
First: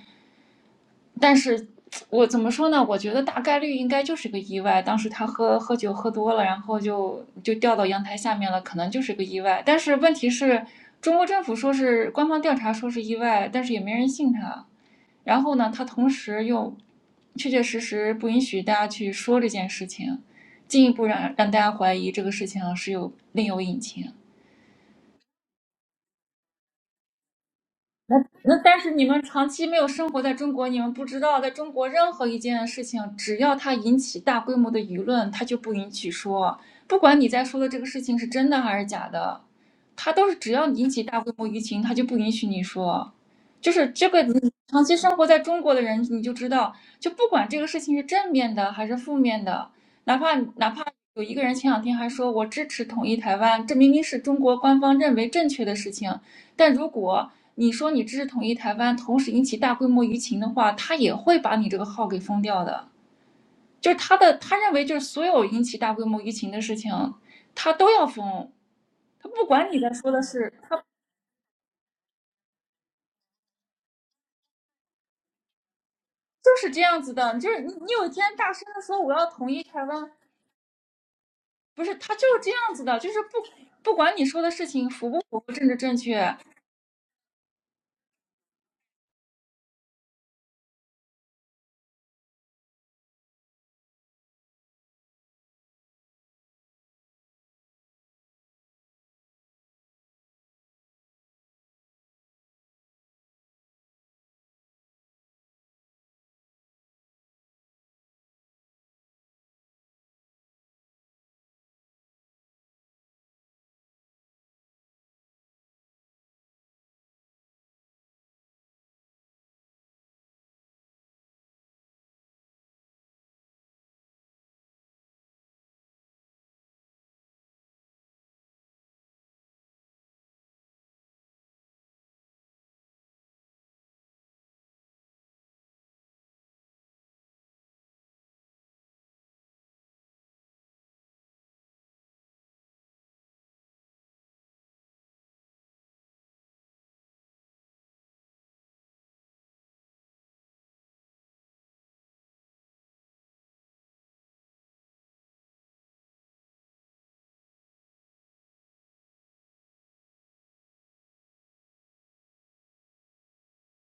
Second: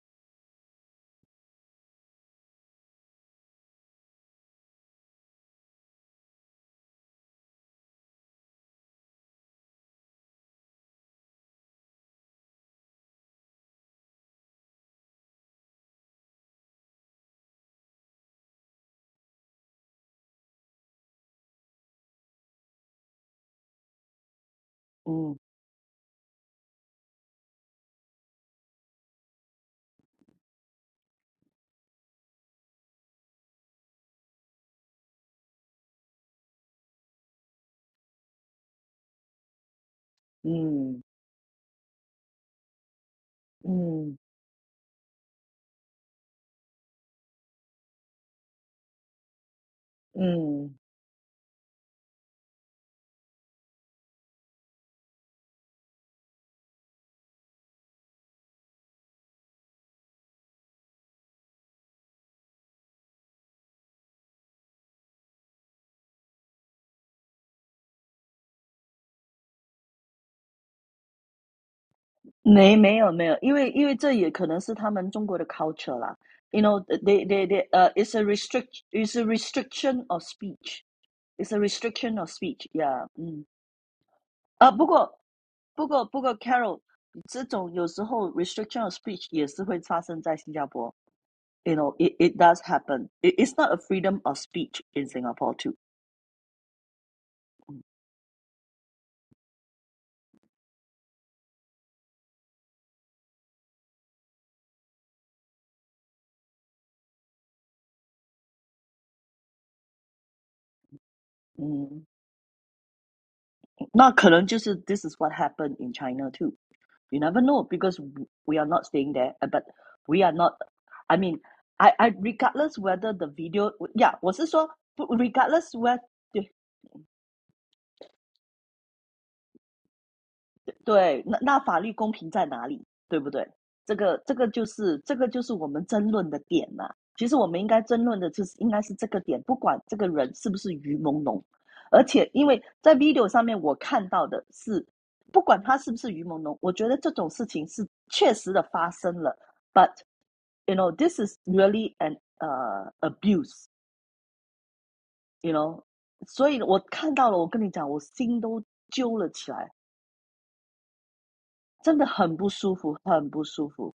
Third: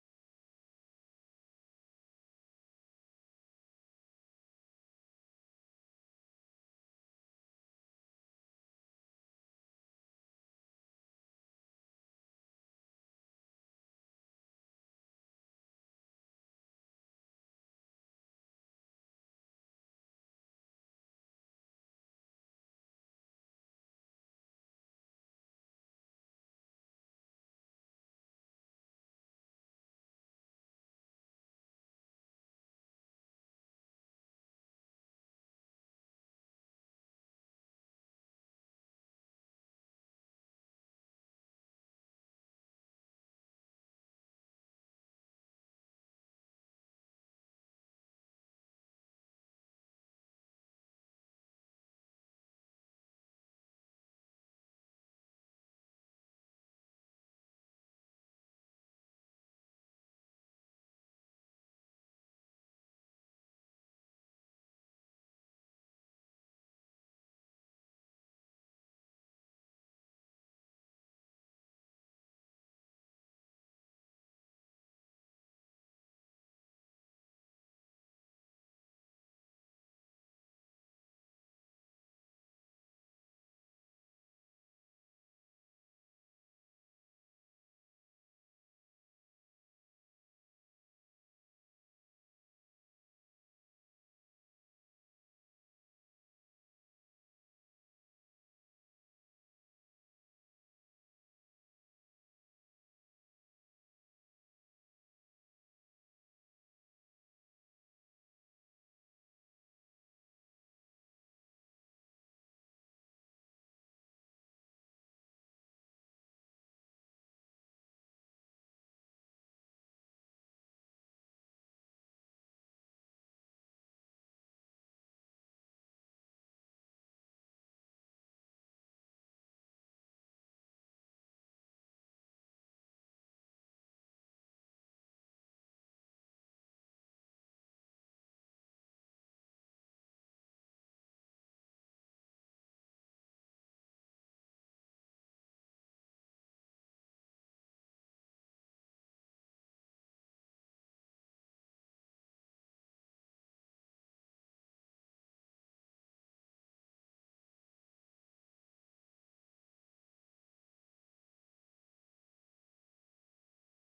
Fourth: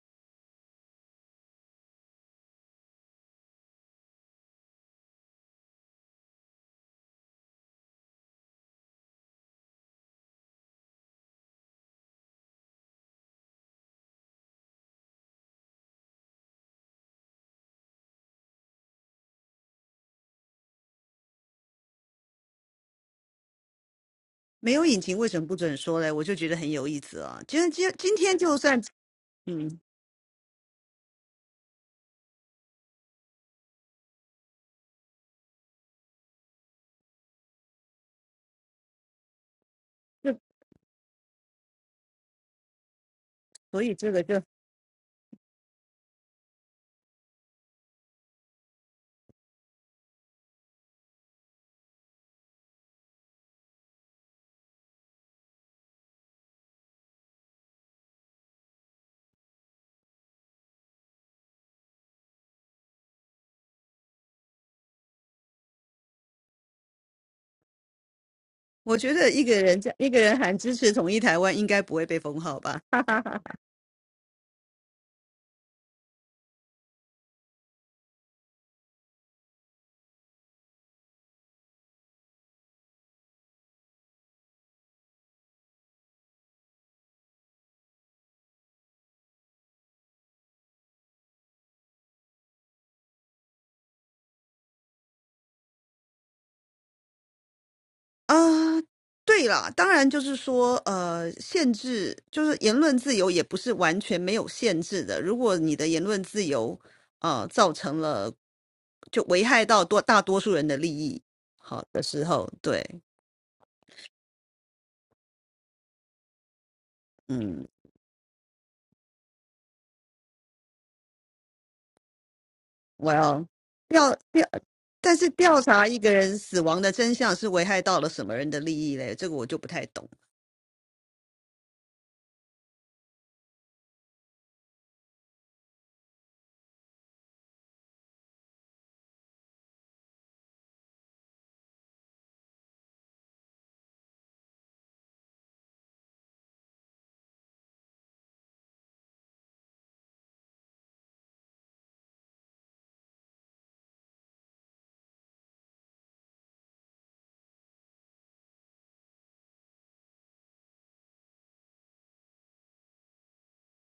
但是我怎么说呢？我觉得大概率应该就是个意外。当时他喝喝酒喝多了，然后就就掉到阳台下面了，可能就是个意外。但是问题是，中国政府说是官方调查说是意外，但是也没人信他。然后呢，他同时又确确实实不允许大家去说这件事情，进一步让让大家怀疑这个事情是有另有隐情。
没有隐情为
嗯
什么不准说嘞？我就觉得很有意思啊。今今今
那
天
那
就
但
算
是你们长期没
嗯，
有生活在中国，你们不知道，在中国任何一件事情，只要它引起大规模的舆论，它就不允许说。不管你在说的这个事情是真的还是假的，它都是
就
只要引起
嗯
大规模舆情，它就不允许你说。就
所
是
以
这
这
嗯
个，
个就
你长期生活在中国的人，你就知道，就不管这个事情是正面的还是负面的，哪怕哪
嗯，
怕有一个人前两天还说我支持统一台湾，这明明是中国官方认为正确的事情，但如果你说你支持统一台湾，同时引起大规模舆情的话，他也会把你这个号给封掉的。就是他的，他认为就是所有引起大规模舆情的事情，他都要封，
我觉
他
得一
不
个
管你
人
在
在一
说
个
的
人
是，
喊支持统一台湾，应该不会被封号
没
吧？
没 有没有，因为因为这也可能是他们中国的 culture 啦。
就
You
是
know,
这样子
they
的。
they
就是
they
你，
呃、
你
i t
有一
s a
天大声
restrict,
的说我
it's a
要统一台
restriction
湾，
of speech, it's a
不是他
restriction
就
of
是这样
speech.
子的，
Yeah，
就是不
嗯。
不管你说的事
啊，不
情符
过
不符合政治正确，
不过不过，Carol，这种有时候 restriction of speech 也是会发生在新加坡。You know, it it does happen. It, it's not a freedom of speech in Singapore too.
啊，对啦，当然就是说，呃，限制就是言论自由也不是完全没有限制的。如果你的言论自由，呃，造成了就危害到多大多数人的利益，好的
Mm.
时候，对，
那可能就是 this is what happened in China too. you never know
嗯，
because we are not staying there uh, but we are not I mean I I regardless
我
whether the
要
video yeah
调调，
我是说
但是调
regardless
查一
where
个人死亡的真相是危害到了什么人的利益嘞？这个我就不太懂。
对，那那法律公平在哪里，对不对？这个这个就是这个就是我们争论的点呐、其实我们应该争论的就是应该是这个点，不管这个人是不是鱼朦胧，而且因为在 video 上面我看到的是，不管他是不是鱼朦胧，我觉得这种事情是确实的发生了，but you know this is really an 呃、abuse you know，所以我看到了，我跟你讲，我心都揪了起来，真的很不舒服，很不舒服。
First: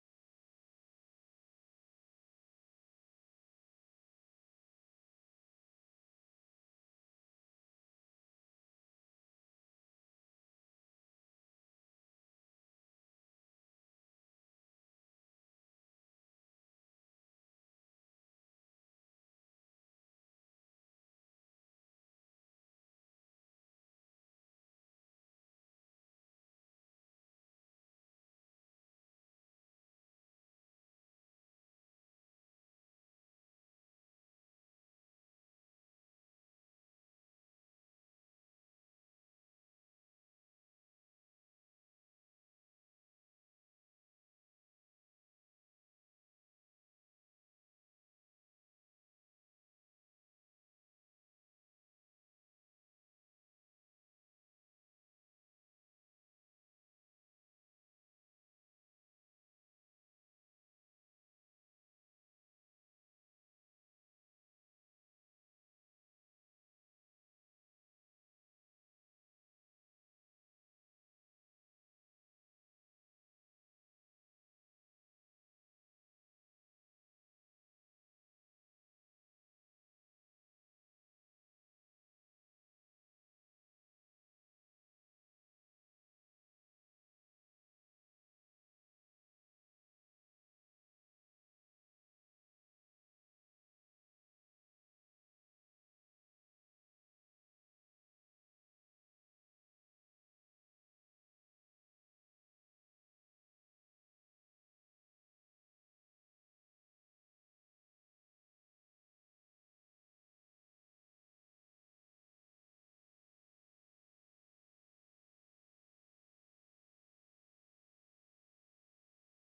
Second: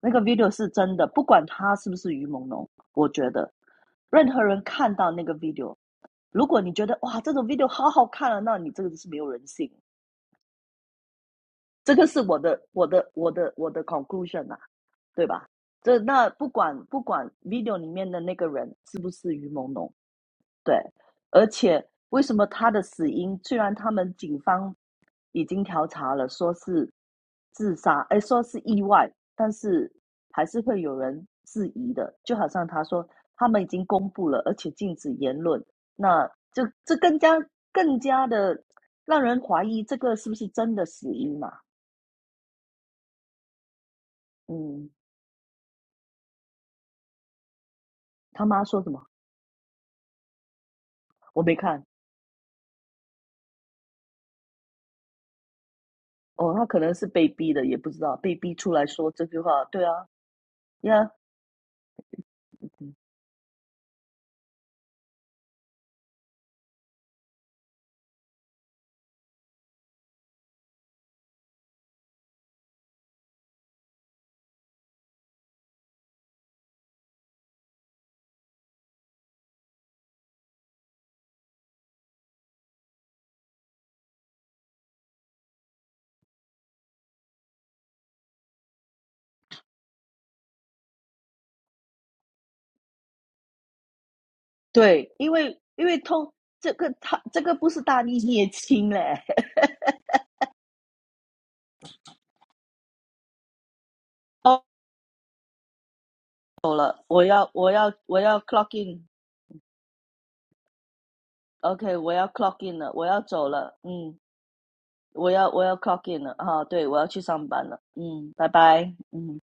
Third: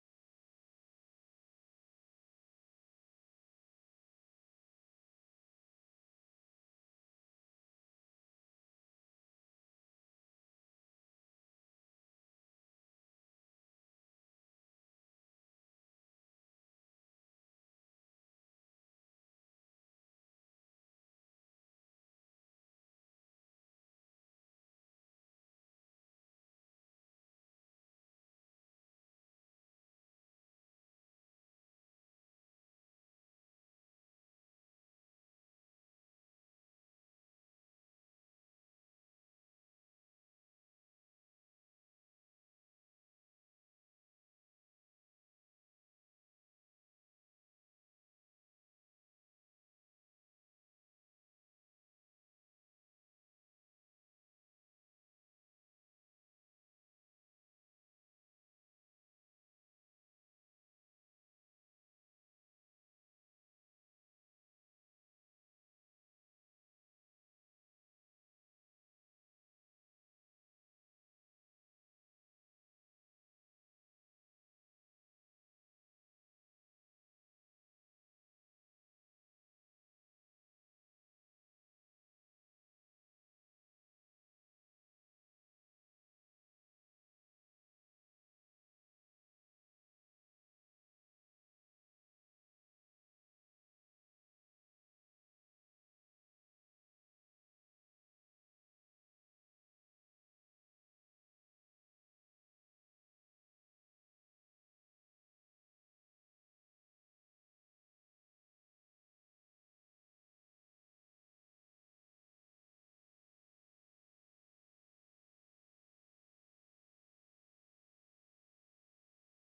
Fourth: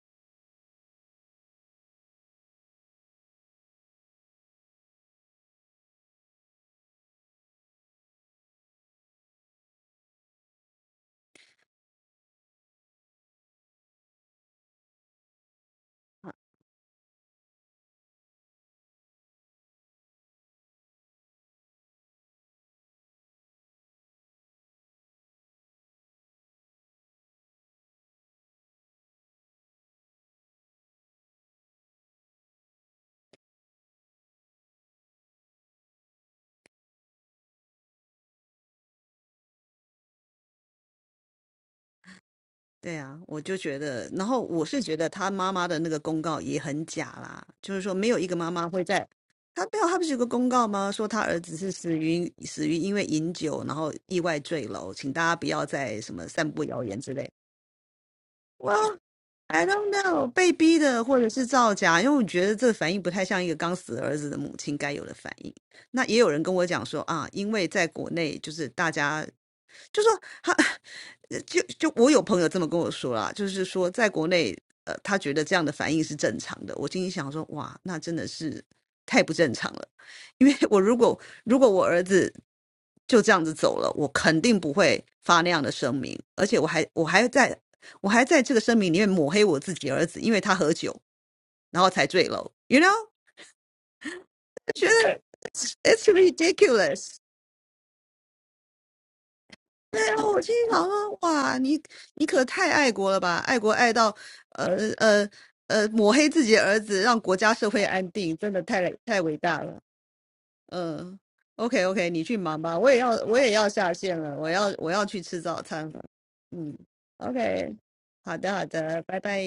那个 video 是真的，不管他是不是于朦胧，我觉得任何人看到那个 video，如果你觉得哇这种 video 好好看了，那你这个就是没有人性，这个是我的我的我的我的 conclusion 啊，对吧？这那不管不管 video 里面的那个人是不是于朦胧，对，而且为什么他的死因，虽然他们警方已经调查了，说是自杀，哎，说是意外，但是还是会有人质疑的。就好像他说，他们已经公布了，而且禁止言论，那这这更加更加的让人怀疑这个是不是真的死因嘛？
对啊，我就觉得，然后我是
嗯，
觉得他妈妈的那个公告也很假啦，就是说没有一个
他
妈
妈
妈
说
会
什
在，
么？
他没有，他不是有个公告吗？说他儿
我没
子是
看。
死于死于因为饮酒，然后意外坠楼，请大家不要再什么散
哦，
布
他可
谣
能
言
是
之
被
类。
逼的，也不知道被逼出来
Well,
说这句话。
I
对
don't
啊，
know，被逼的
呀、
或者是造假，因为我觉得这个反应不太像一个刚死儿子的母亲该有的反应。那也有人跟我讲说啊，因为在国内就是大家就说他，就就我有朋友这么跟我说啦，就是说在国内，呃，他觉得这样的反应是正常的。我心里想说，哇，那真的是太不正常了。因为我如果如果我儿子就这样子走了，我肯定不会发那样的声明，而且我还我还在我还在这个声明里面抹黑我自己儿子，因为他喝酒然后才坠楼，you know，觉
对，
得
因为
it's
因为
it's
通这个
ridiculous。
他这个不是大义灭亲嘞。
对啊，我心常啊。哇，你你可太爱国了吧，爱国爱到，
哦，
呃呃呃，抹黑自己的
走
儿子，
了，
让
我
国
要
家社
我
会
要
安
我
定，
要
真的
clock
太太
in，OK，、
伟大了。嗯，OK
OK，
OK，
我
你
要
去
clock
忙
in
吧，我
了，
也
我
要
要
我
走
也要
了，
下
嗯，
线了，我要我要去
我
吃
要
早
我要
餐了。
clock in 了，哈、
嗯
对，我要去上班
，OK，
了，嗯，
好
拜
的好
拜，
的，拜
嗯。
拜。